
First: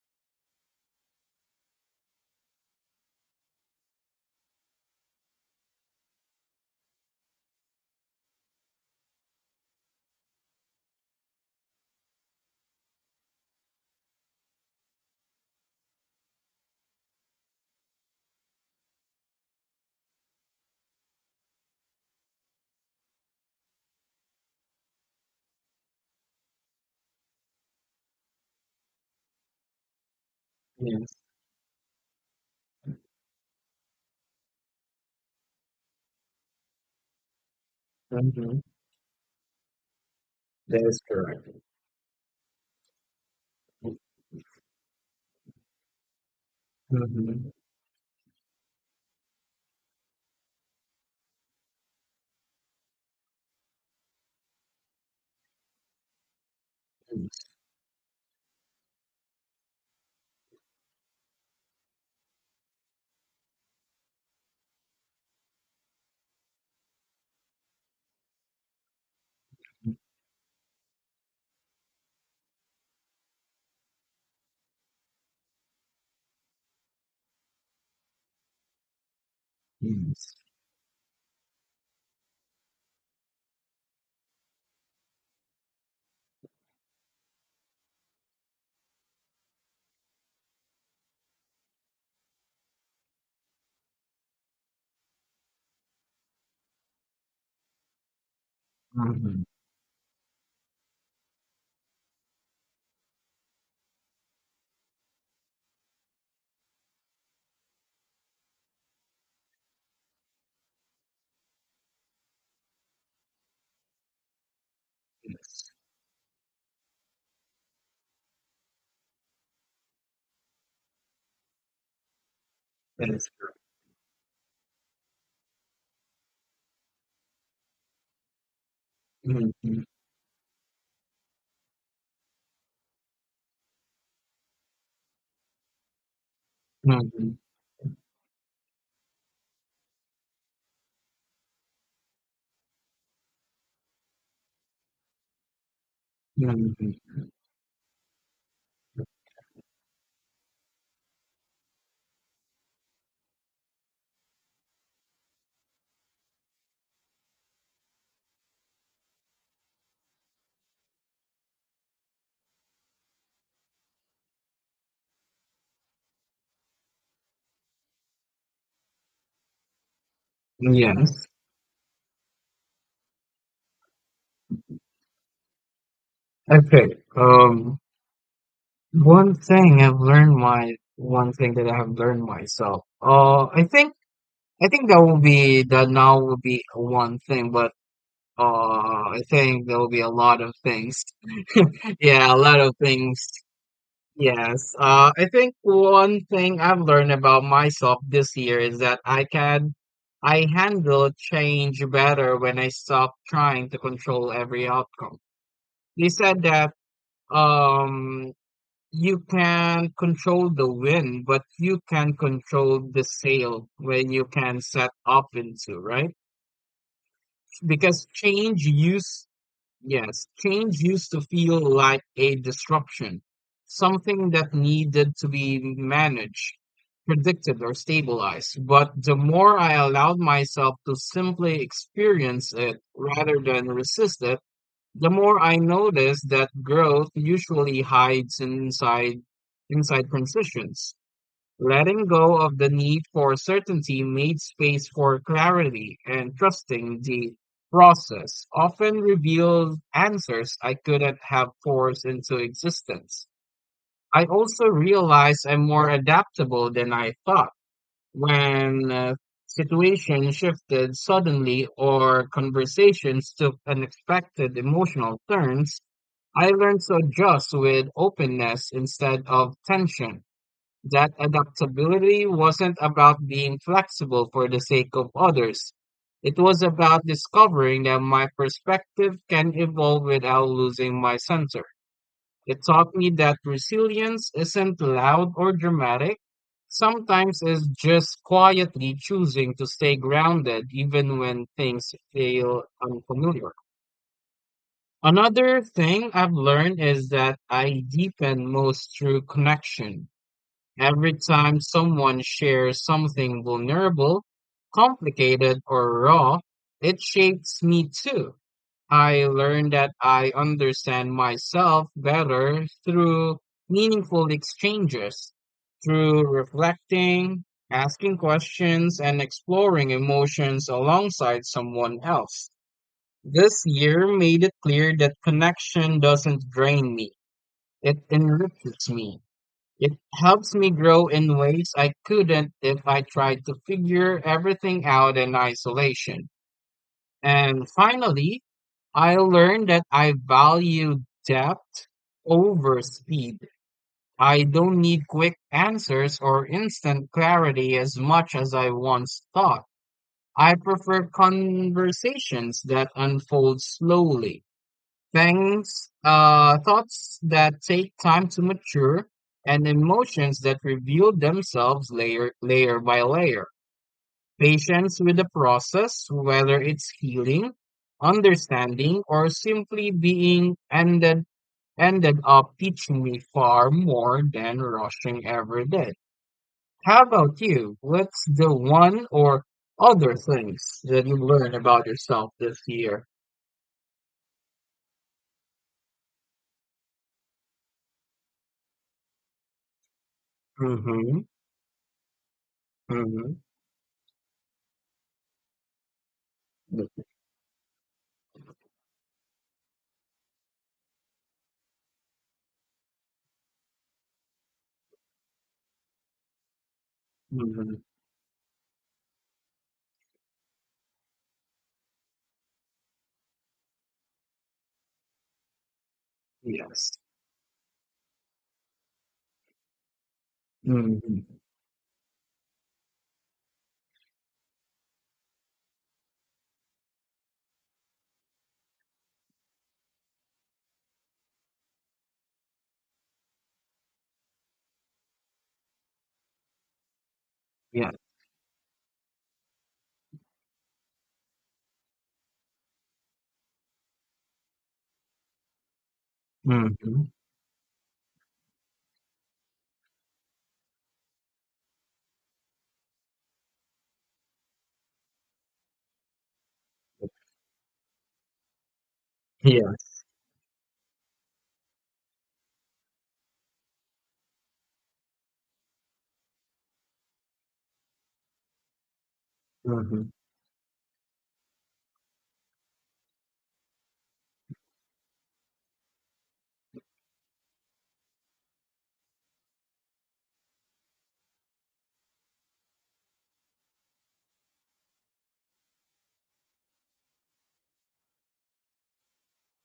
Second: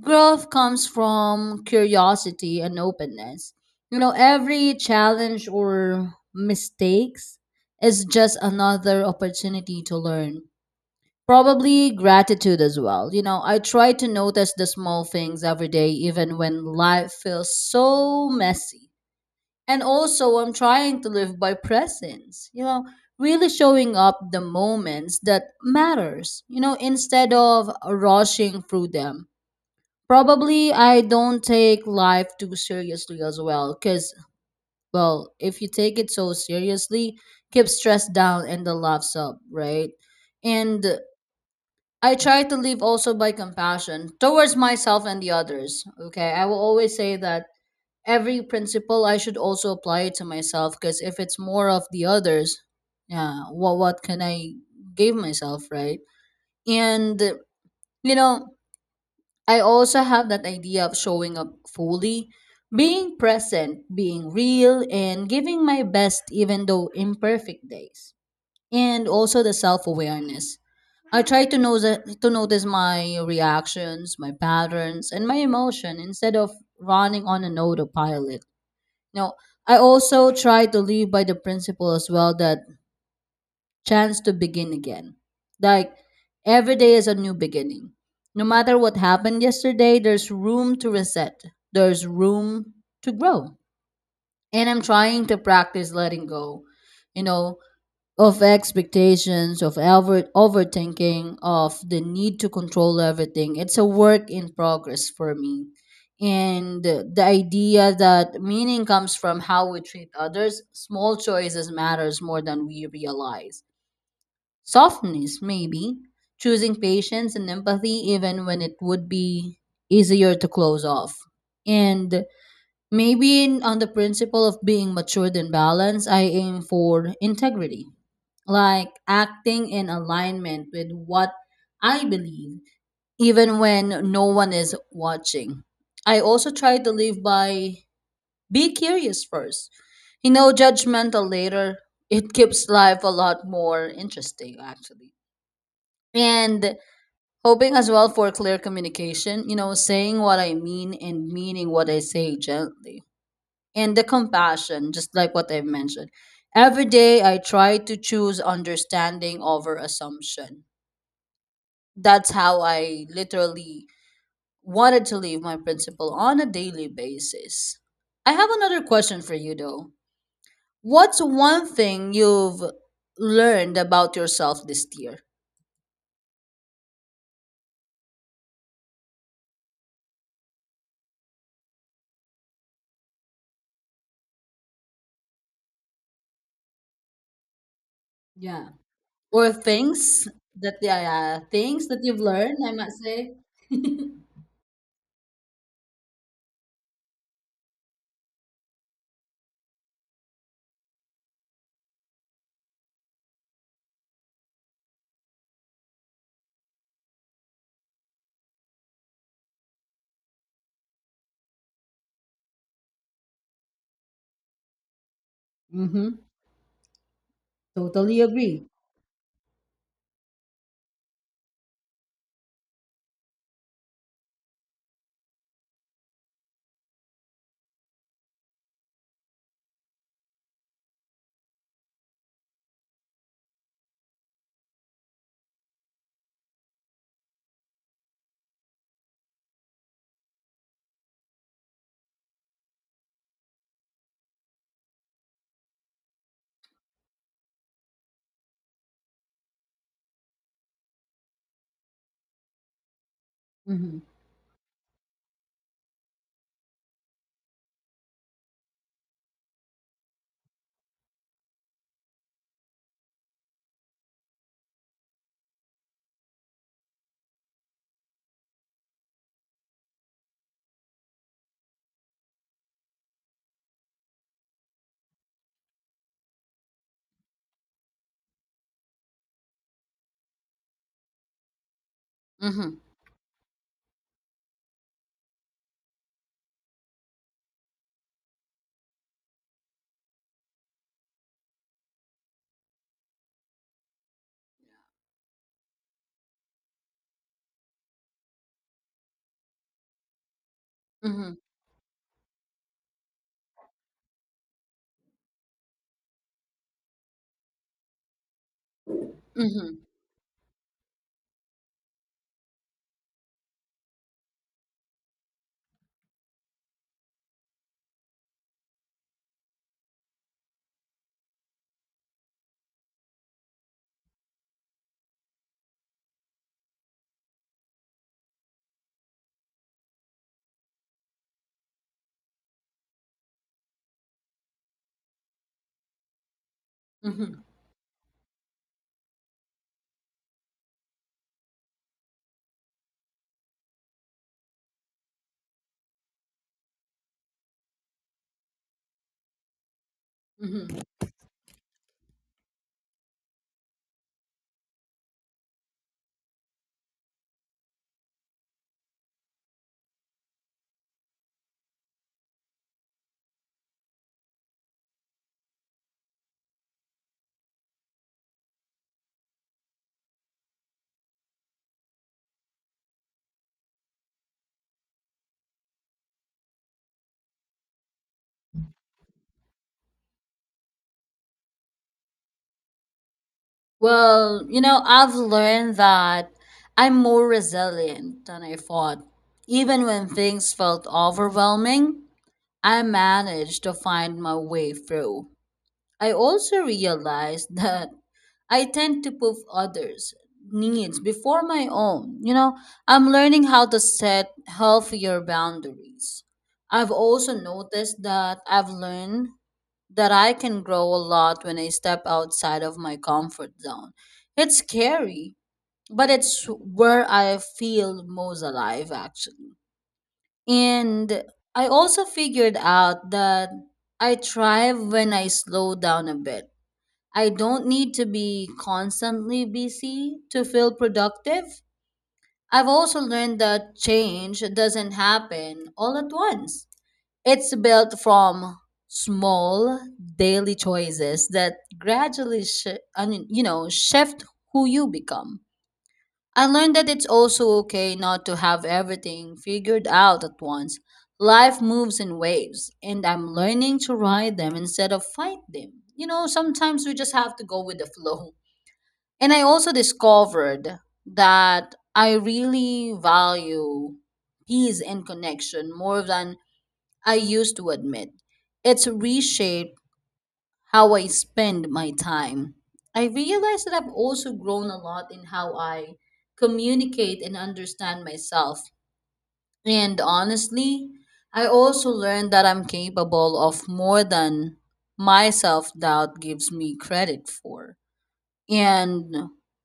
S1: growth comes from curiosity and openness. Every challenge or mistakes is just another opportunity to learn. Probably gratitude as well. I try to notice the small things every day, even when life feels so messy. And also, I'm trying to live by presence, really showing up the moments that matters, instead of rushing through them. Probably I
S2: Yes.
S1: don't take life too seriously as well, because, well, if you take it so seriously, keep stress down
S2: Mhm.
S1: and the laughs up, right?
S2: That
S1: And
S2: is correct.
S1: I try to live also by
S2: Mhm.
S1: compassion towards myself and the others. Okay, I will always say that
S2: Mhm.
S1: every principle I should also apply it to myself because if it's more of the others, yeah, what can I give myself, right? And
S2: Yes.
S1: you know, I also have that idea of showing up fully, being present, being real, and giving my best even though imperfect days, and also the self awareness. I try to know the, to notice my reactions, my patterns, and my emotion instead of running on an autopilot. You know, I also try to live by the principle as well that chance to begin again. Like every day is a new beginning. No matter what happened yesterday, there's room to reset. There's room to grow. And I'm trying to practice letting go. You know, of
S2: Mhm.
S1: expectations, of overthinking, of the need to control everything. It's a work in progress for me. And the idea that meaning comes from how we treat others, small choices matters more than we realize. Softness,
S2: Yes.
S1: maybe, choosing patience and empathy, even when it would be easier to close off. And
S2: That is
S1: maybe
S2: correct.
S1: on the principle of being matured and balanced, I aim for integrity, like acting
S2: Mhm.
S1: in alignment with what I believe, even when no one is watching. I also try to live
S2: Mhm.
S1: by be curious first, judgmental later. It keeps life a lot more interesting, actually. And
S2: Mhm.
S1: hoping as well for clear communication, saying what I mean and meaning what I say gently. And the compassion, just like what I've mentioned. Every day I try to choose understanding over assumption. That's how I literally wanted to leave my principal on a daily basis. I have another question for you though. What's
S2: Yes.
S1: one thing you've learned about yourself this year?
S2: Okay. One thing I've learned my one thing that I have learned myself. I think that will be that now will be one thing, but
S1: Yeah.
S2: uh, I
S1: Or
S2: think there will be a
S1: things
S2: lot of
S1: that, yeah,
S2: things.
S1: yeah, things that you've
S2: Yeah, a
S1: learned,
S2: lot
S1: I
S2: of
S1: might
S2: things.
S1: say.
S2: Yes, I think one thing I've learned about myself this year is that I handle change better when I stop trying to control every outcome. They said that um you can control the wind, but you can control the sail when you can set up into, right?
S1: Mm-hmm.
S2: Because
S1: Totally
S2: change
S1: agree.
S2: used Yes, change used to feel like a disruption, something that needed to be managed, predicted, or stabilized. But the more I allowed myself to simply experience it rather than resist it, the more I noticed that growth usually hides inside transitions. Letting go of the need for certainty made space for clarity, and trusting the process often revealed answers I couldn't have forced into existence.
S1: Mm-hmm.
S2: I also realized I'm more adaptable than I thought when situations shifted suddenly or conversations took unexpected emotional turns. I learned to adjust with openness instead of tension. That adaptability wasn't about being flexible for the sake of others. It was about discovering that my perspective can evolve without losing my center. It
S1: Mm-hmm.
S2: taught me that resilience isn't loud or dramatic. Sometimes it's just quietly choosing to stay grounded even when things feel unfamiliar. Another thing I've learned is that I deepen most through connection. Every
S1: Mm-hmm.
S2: time someone shares something vulnerable, complicated, or raw, it shapes me too. I learn that I understand myself better through meaningful exchanges, through reflecting, asking questions, and exploring emotions alongside someone else. This year made it clear that connection doesn't drain me, it enriches me. It helps me grow in ways I couldn't if I tried to figure everything out in isolation.
S1: Mm-hmm.
S2: And finally, I learned that I value depth over speed. I don't need quick answers or instant clarity as much as I once thought. I
S1: Mm-hmm.
S2: prefer conversations that unfold slowly. Thoughts that take time to mature, and emotions that reveal themselves layer by layer. Patience with the process, whether it's healing, understanding, or simply being ended up teaching me far more than rushing ever did. How about you? What's the one or other things that you learned about yourself this year?
S1: Well, you know, I've learned that I'm more resilient than I thought. Even when things felt
S2: Mm-hmm.
S1: overwhelming, I managed to find my way through. I also realized that I tend to put others' needs before my own. I'm learning how to set healthier boundaries. I've also
S2: Mm-hmm.
S1: noticed that I've learned that I can grow a lot when I step outside of my comfort zone. It's scary, but it's
S2: Yes.
S1: where I feel most alive, actually. And
S2: Mhm.
S1: I also figured out that I thrive when I slow down a bit. I don't need to be constantly busy to feel productive. I've also learned that change doesn't happen all at once. It's
S2: Yeah.
S1: built from small daily choices that gradually I mean, shift who you become. I learned that it's
S2: Mhm.
S1: also okay not to have everything figured out at once. Life moves in waves, and I'm learning to ride them instead of fight them. Sometimes we just have to go with the flow. And I also
S2: Yes.
S1: discovered that I really value peace and connection more than I used to admit. It's reshaped
S2: Mhm.
S1: how I spend my time. I realize that I've also grown a lot in how I communicate and understand myself. And honestly, I also learned that I'm capable of more than my self doubt gives me credit for. And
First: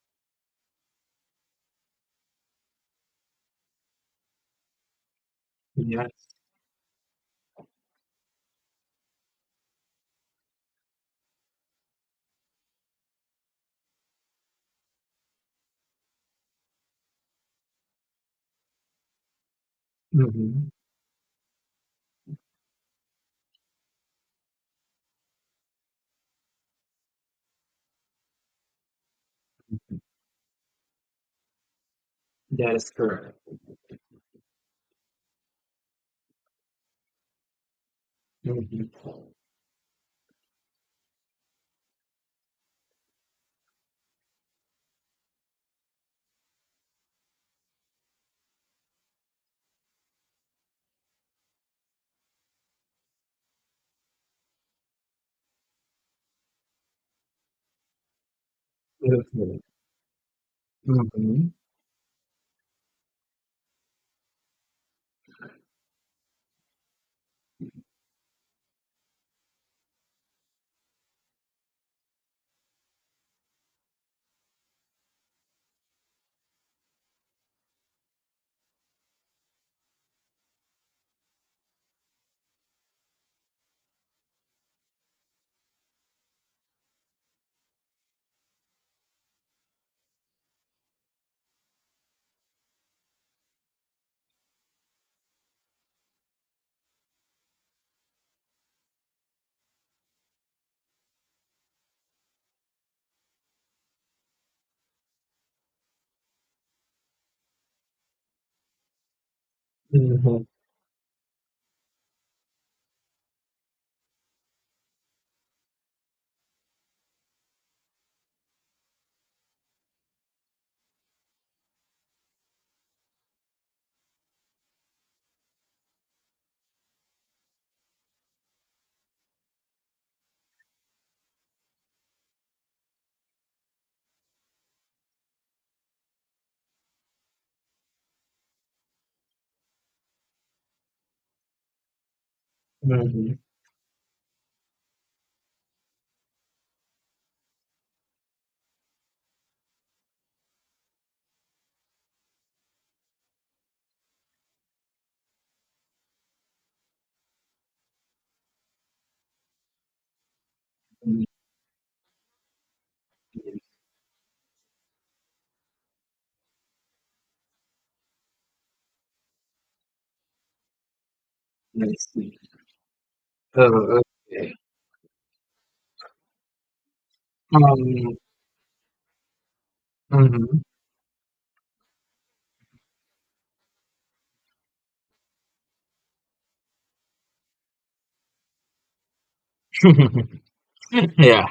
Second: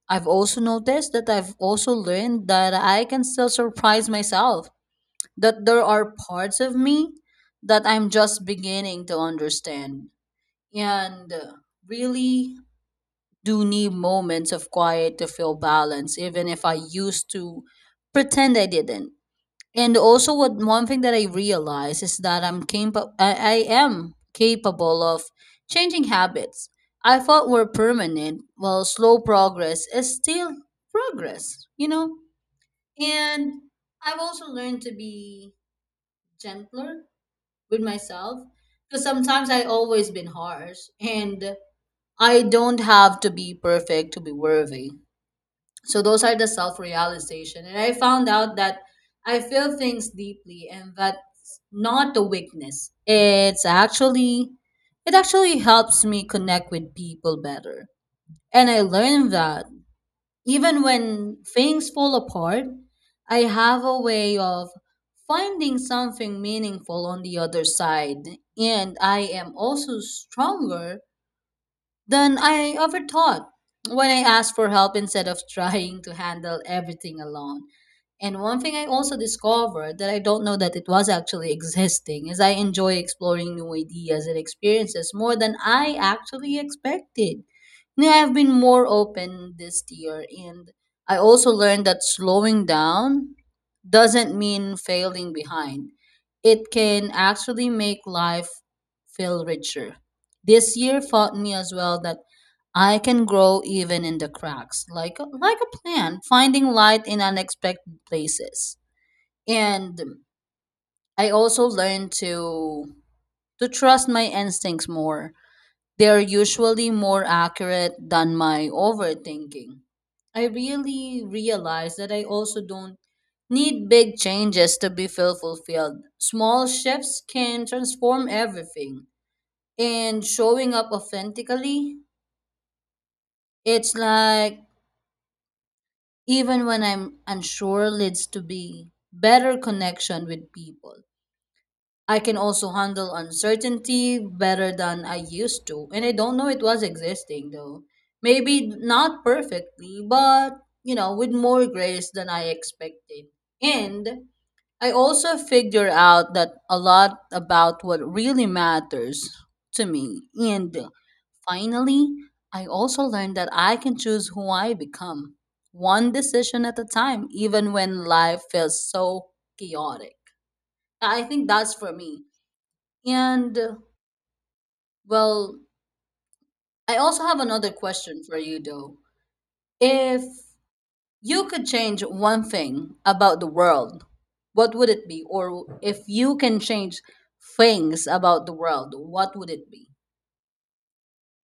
S1: I've also noticed that I've also learned that I can still surprise myself, that there are
S2: Yes.
S1: parts of me that I'm just beginning to understand, and really do need moments of quiet to feel balance, even if I used to pretend I didn't. And also, what
S2: Mhm.
S1: one thing that I realize is that I'm capable. I am capable of changing habits I thought were permanent. Well, slow progress is still progress.
S2: That is correct.
S1: And I've also learned to be gentler with myself
S2: Mhm.
S1: because sometimes I always been harsh and I don't have to be perfect to be worthy. So those are the self realization. And I found out that I feel things deeply and that's not a weakness. It's actually, it actually helps me connect with people better. And I learned
S2: Mhm.
S1: that. Even when
S2: Mhm.
S1: things fall apart, I have a way of finding something meaningful on the other side, and I am also stronger than I ever thought when I asked for help instead of trying to handle everything alone. And one thing I also discovered that I don't know that it was actually existing is I enjoy exploring new ideas and experiences more than I actually expected. Now I've been more open this year, and I also learned that slowing down doesn't mean failing behind. It can actually make life feel richer. This year taught me as well that I can grow even in the cracks, like a plant, finding light in unexpected places. And
S2: Mhm.
S1: I also learned to trust my instincts more. They're usually more accurate than my overthinking. I really realized that I also don't need big changes to be feel fulfilled. Small shifts can transform everything. And showing up authentically, it's like, even when I'm unsure leads to be better connection with people. I can also handle
S2: Mhm.
S1: uncertainty better than I used to. And I don't know it was existing though. Maybe not perfectly, but with more grace than I expected. And I also figure out that a lot about what really matters to me. And finally, I also learned that
S2: Mhm.
S1: I can choose who I become, one decision at a time, even when life feels so chaotic. I think that's
S2: I
S1: for me.
S2: see.
S1: And,
S2: Oh, okay.
S1: well, I also have another
S2: Um,
S1: question for you, though. If
S2: mhm.
S1: you could change one thing about the world, what would it be? Or if you can change things about the world, what would it be?
S2: Yeah.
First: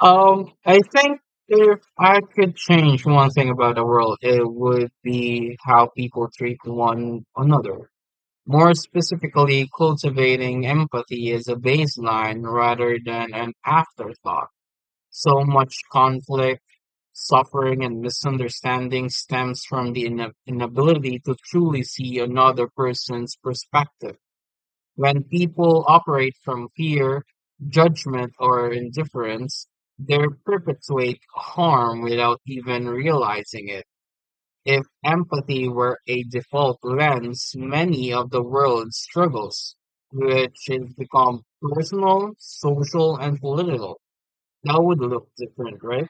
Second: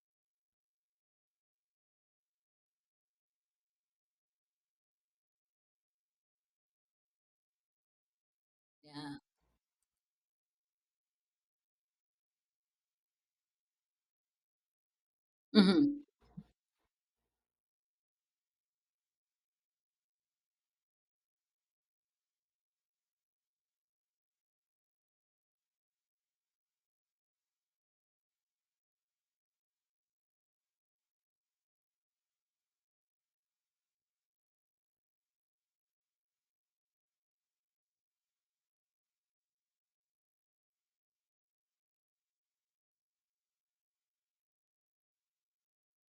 S2: I think if I could change one thing about the world, it would be how people treat one another. More
S1: Yeah.
S2: specifically, cultivating empathy is a baseline rather than an afterthought. So much
S1: Mm-hmm.
S2: conflict, suffering, and misunderstanding stems from the inability to truly see another person's perspective. When people operate from fear, judgment, or indifference, they perpetuate harm without even realizing it. If empathy were a default lens, many of the world's struggles, which has become personal, social, and political, that would look different, right?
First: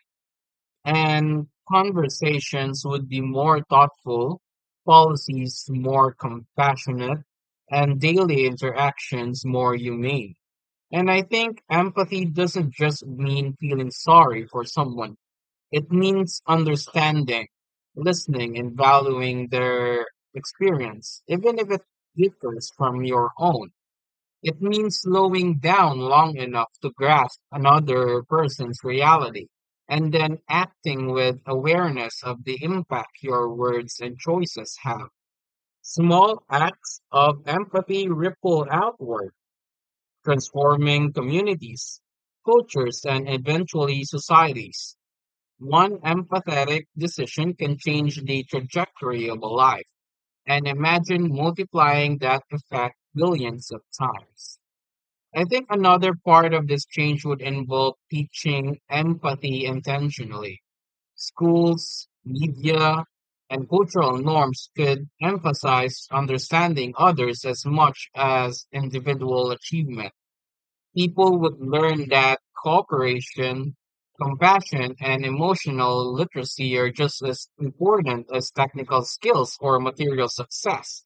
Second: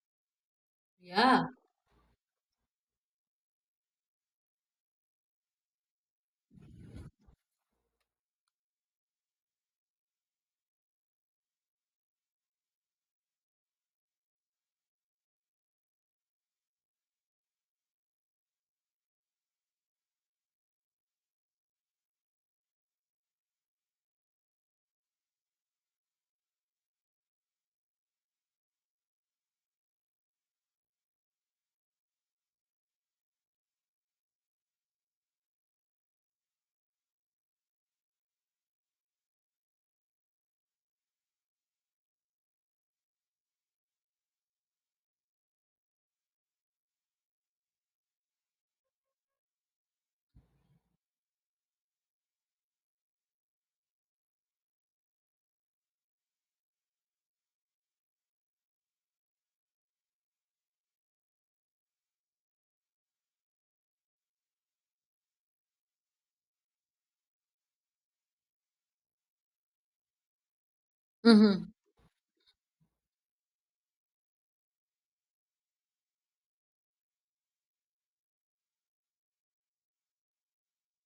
S1: Yeah.
S2: And conversations would be more thoughtful, policies more compassionate, and daily interactions more humane. And I think empathy doesn't just mean feeling sorry for someone, it means understanding, listening, and valuing their experience, even if it differs from your own. It means slowing down long enough to grasp another person's reality and then acting with awareness of the impact your words and choices have. Small acts of empathy ripple outward, transforming communities, cultures, and eventually societies. One empathetic decision can change the trajectory of a life, and imagine multiplying that effect billions of times. I think another part of this change would involve teaching empathy intentionally. Schools, media, and cultural norms could emphasize understanding others as much as individual achievement. People would
S1: Mm-hmm.
S2: learn that cooperation, compassion, and emotional literacy are just as important as technical skills or material success.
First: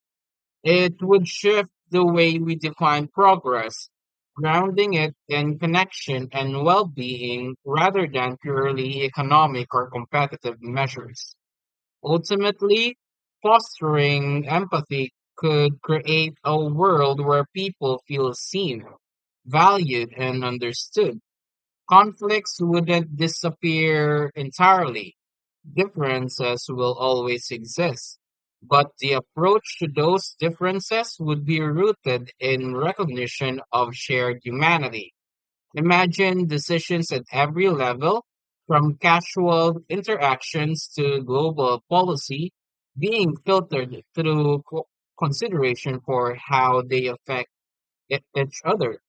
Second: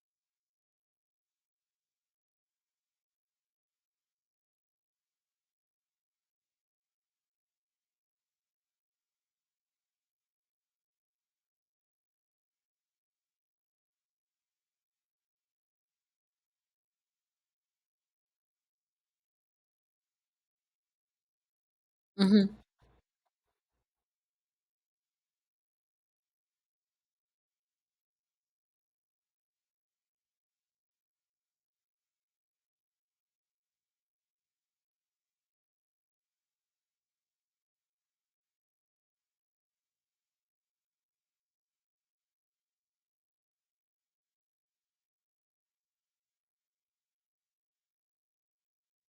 S2: It would shift the way we define progress, grounding it in connection and well being rather than purely economic or competitive measures. Ultimately, fostering empathy could create a world where people feel seen, valued, and understood.
S1: Mm-hmm.
S2: Conflicts wouldn't disappear entirely. Differences will always exist. But the approach to those differences would be rooted in recognition of shared humanity. Imagine decisions at every level, from casual interactions to global policy, being filtered through consideration for how they affect each other.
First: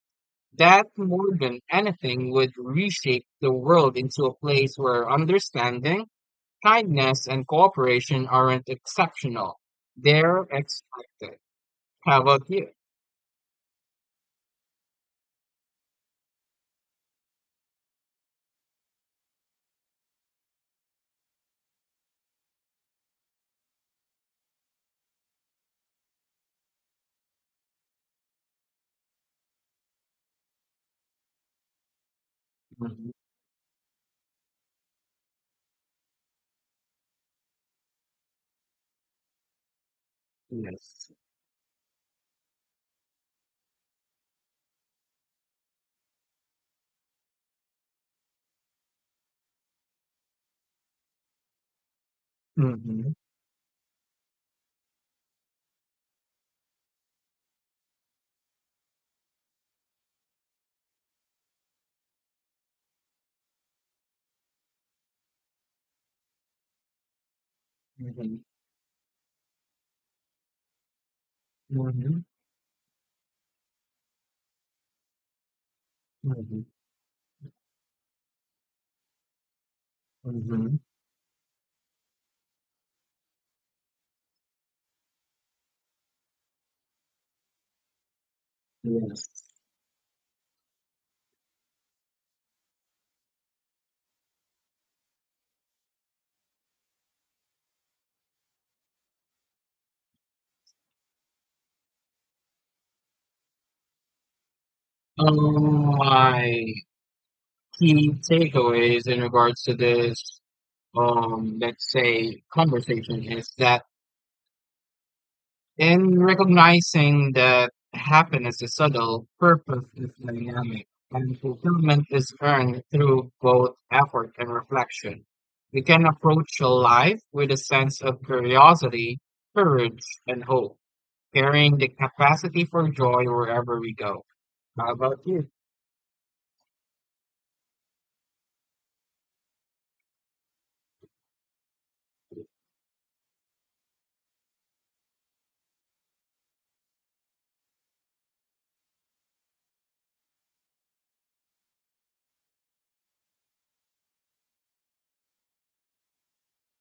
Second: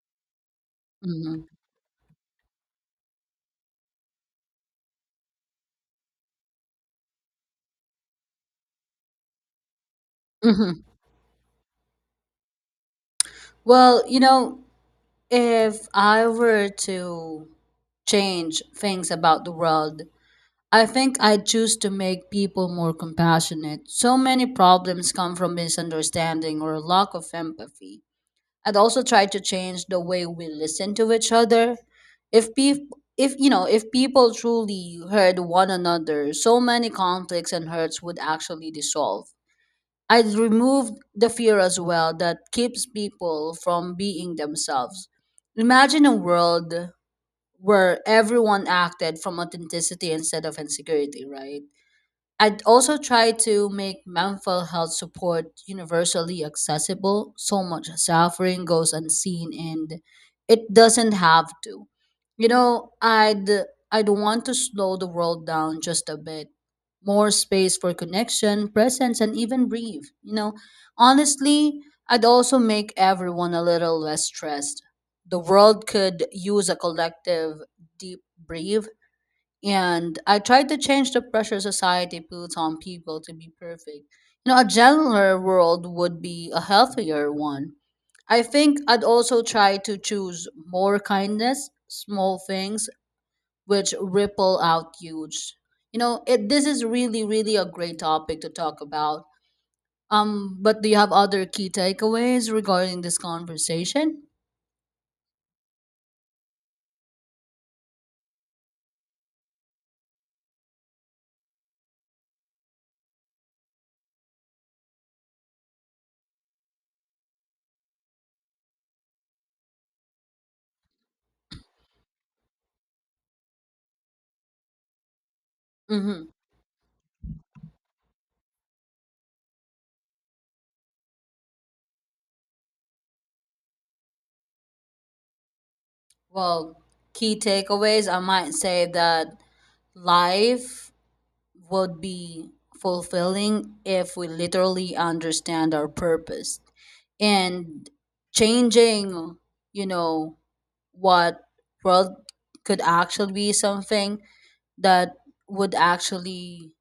S2: That, more
S1: Mm-hmm.
S2: than anything, would reshape the world into a place where understanding, kindness, and cooperation aren't exceptional. They're
S1: Mm-hmm.
S2: expected. How about you?
S1: Well, you know, if I were to change things about the world, I think I'd choose to make people more compassionate. So many problems come from misunderstanding or lack of empathy. I'd also try to change the way we listen to each other. If people
S2: Mhm.
S1: if you know, if people truly heard one another, so many conflicts and hurts would actually dissolve. I removed
S2: Yes.
S1: the fear as well that keeps people from being themselves. Imagine a world where everyone acted from authenticity instead of insecurity, right? I'd also
S2: Mm-hmm.
S1: try to make mental health support universally accessible. So much suffering goes unseen and it doesn't have to. You know, I'd I'd want to slow the world down just a bit. More space for
S2: Mm-hmm.
S1: connection, presence and even breathe. Honestly,
S2: Mm-hmm.
S1: I'd also make everyone a little less stressed. The world could use a collective deep breathe, and I tried to
S2: Mm-hmm.
S1: change the pressure society puts on people to be perfect. A gentler world would be a healthier one. I think I'd also
S2: Yes.
S1: try to choose more kindness, small things which ripple out huge. This is really, really a great topic to talk about. But do you have other key takeaways regarding this conversation?
S2: My key takeaways in regards to this, let's say, conversation is that in recognizing that happiness is subtle, purpose is dynamic, and fulfillment is earned through both effort and reflection. We can
S1: Mm-hmm.
S2: approach life with a sense of curiosity, courage, and hope, carrying the capacity for joy wherever we go. How about you?
S1: Well, key takeaways, I might say that life would be fulfilling if we literally understand our purpose, and changing, you know, what world could actually be something that would actually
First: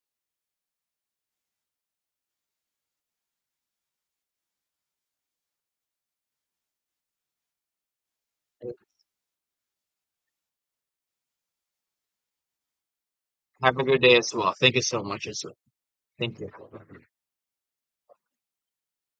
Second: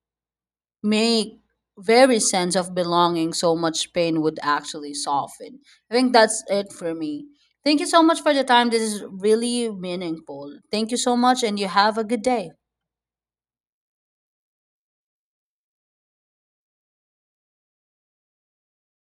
S1: make very sense of belonging, so much pain would actually soften. I think that's it for me. Thank you so much for the time. This is really meaningful. Thank you so much, and you have a good day.
S2: Have a good day as well. Thank you so much as well. Thank you.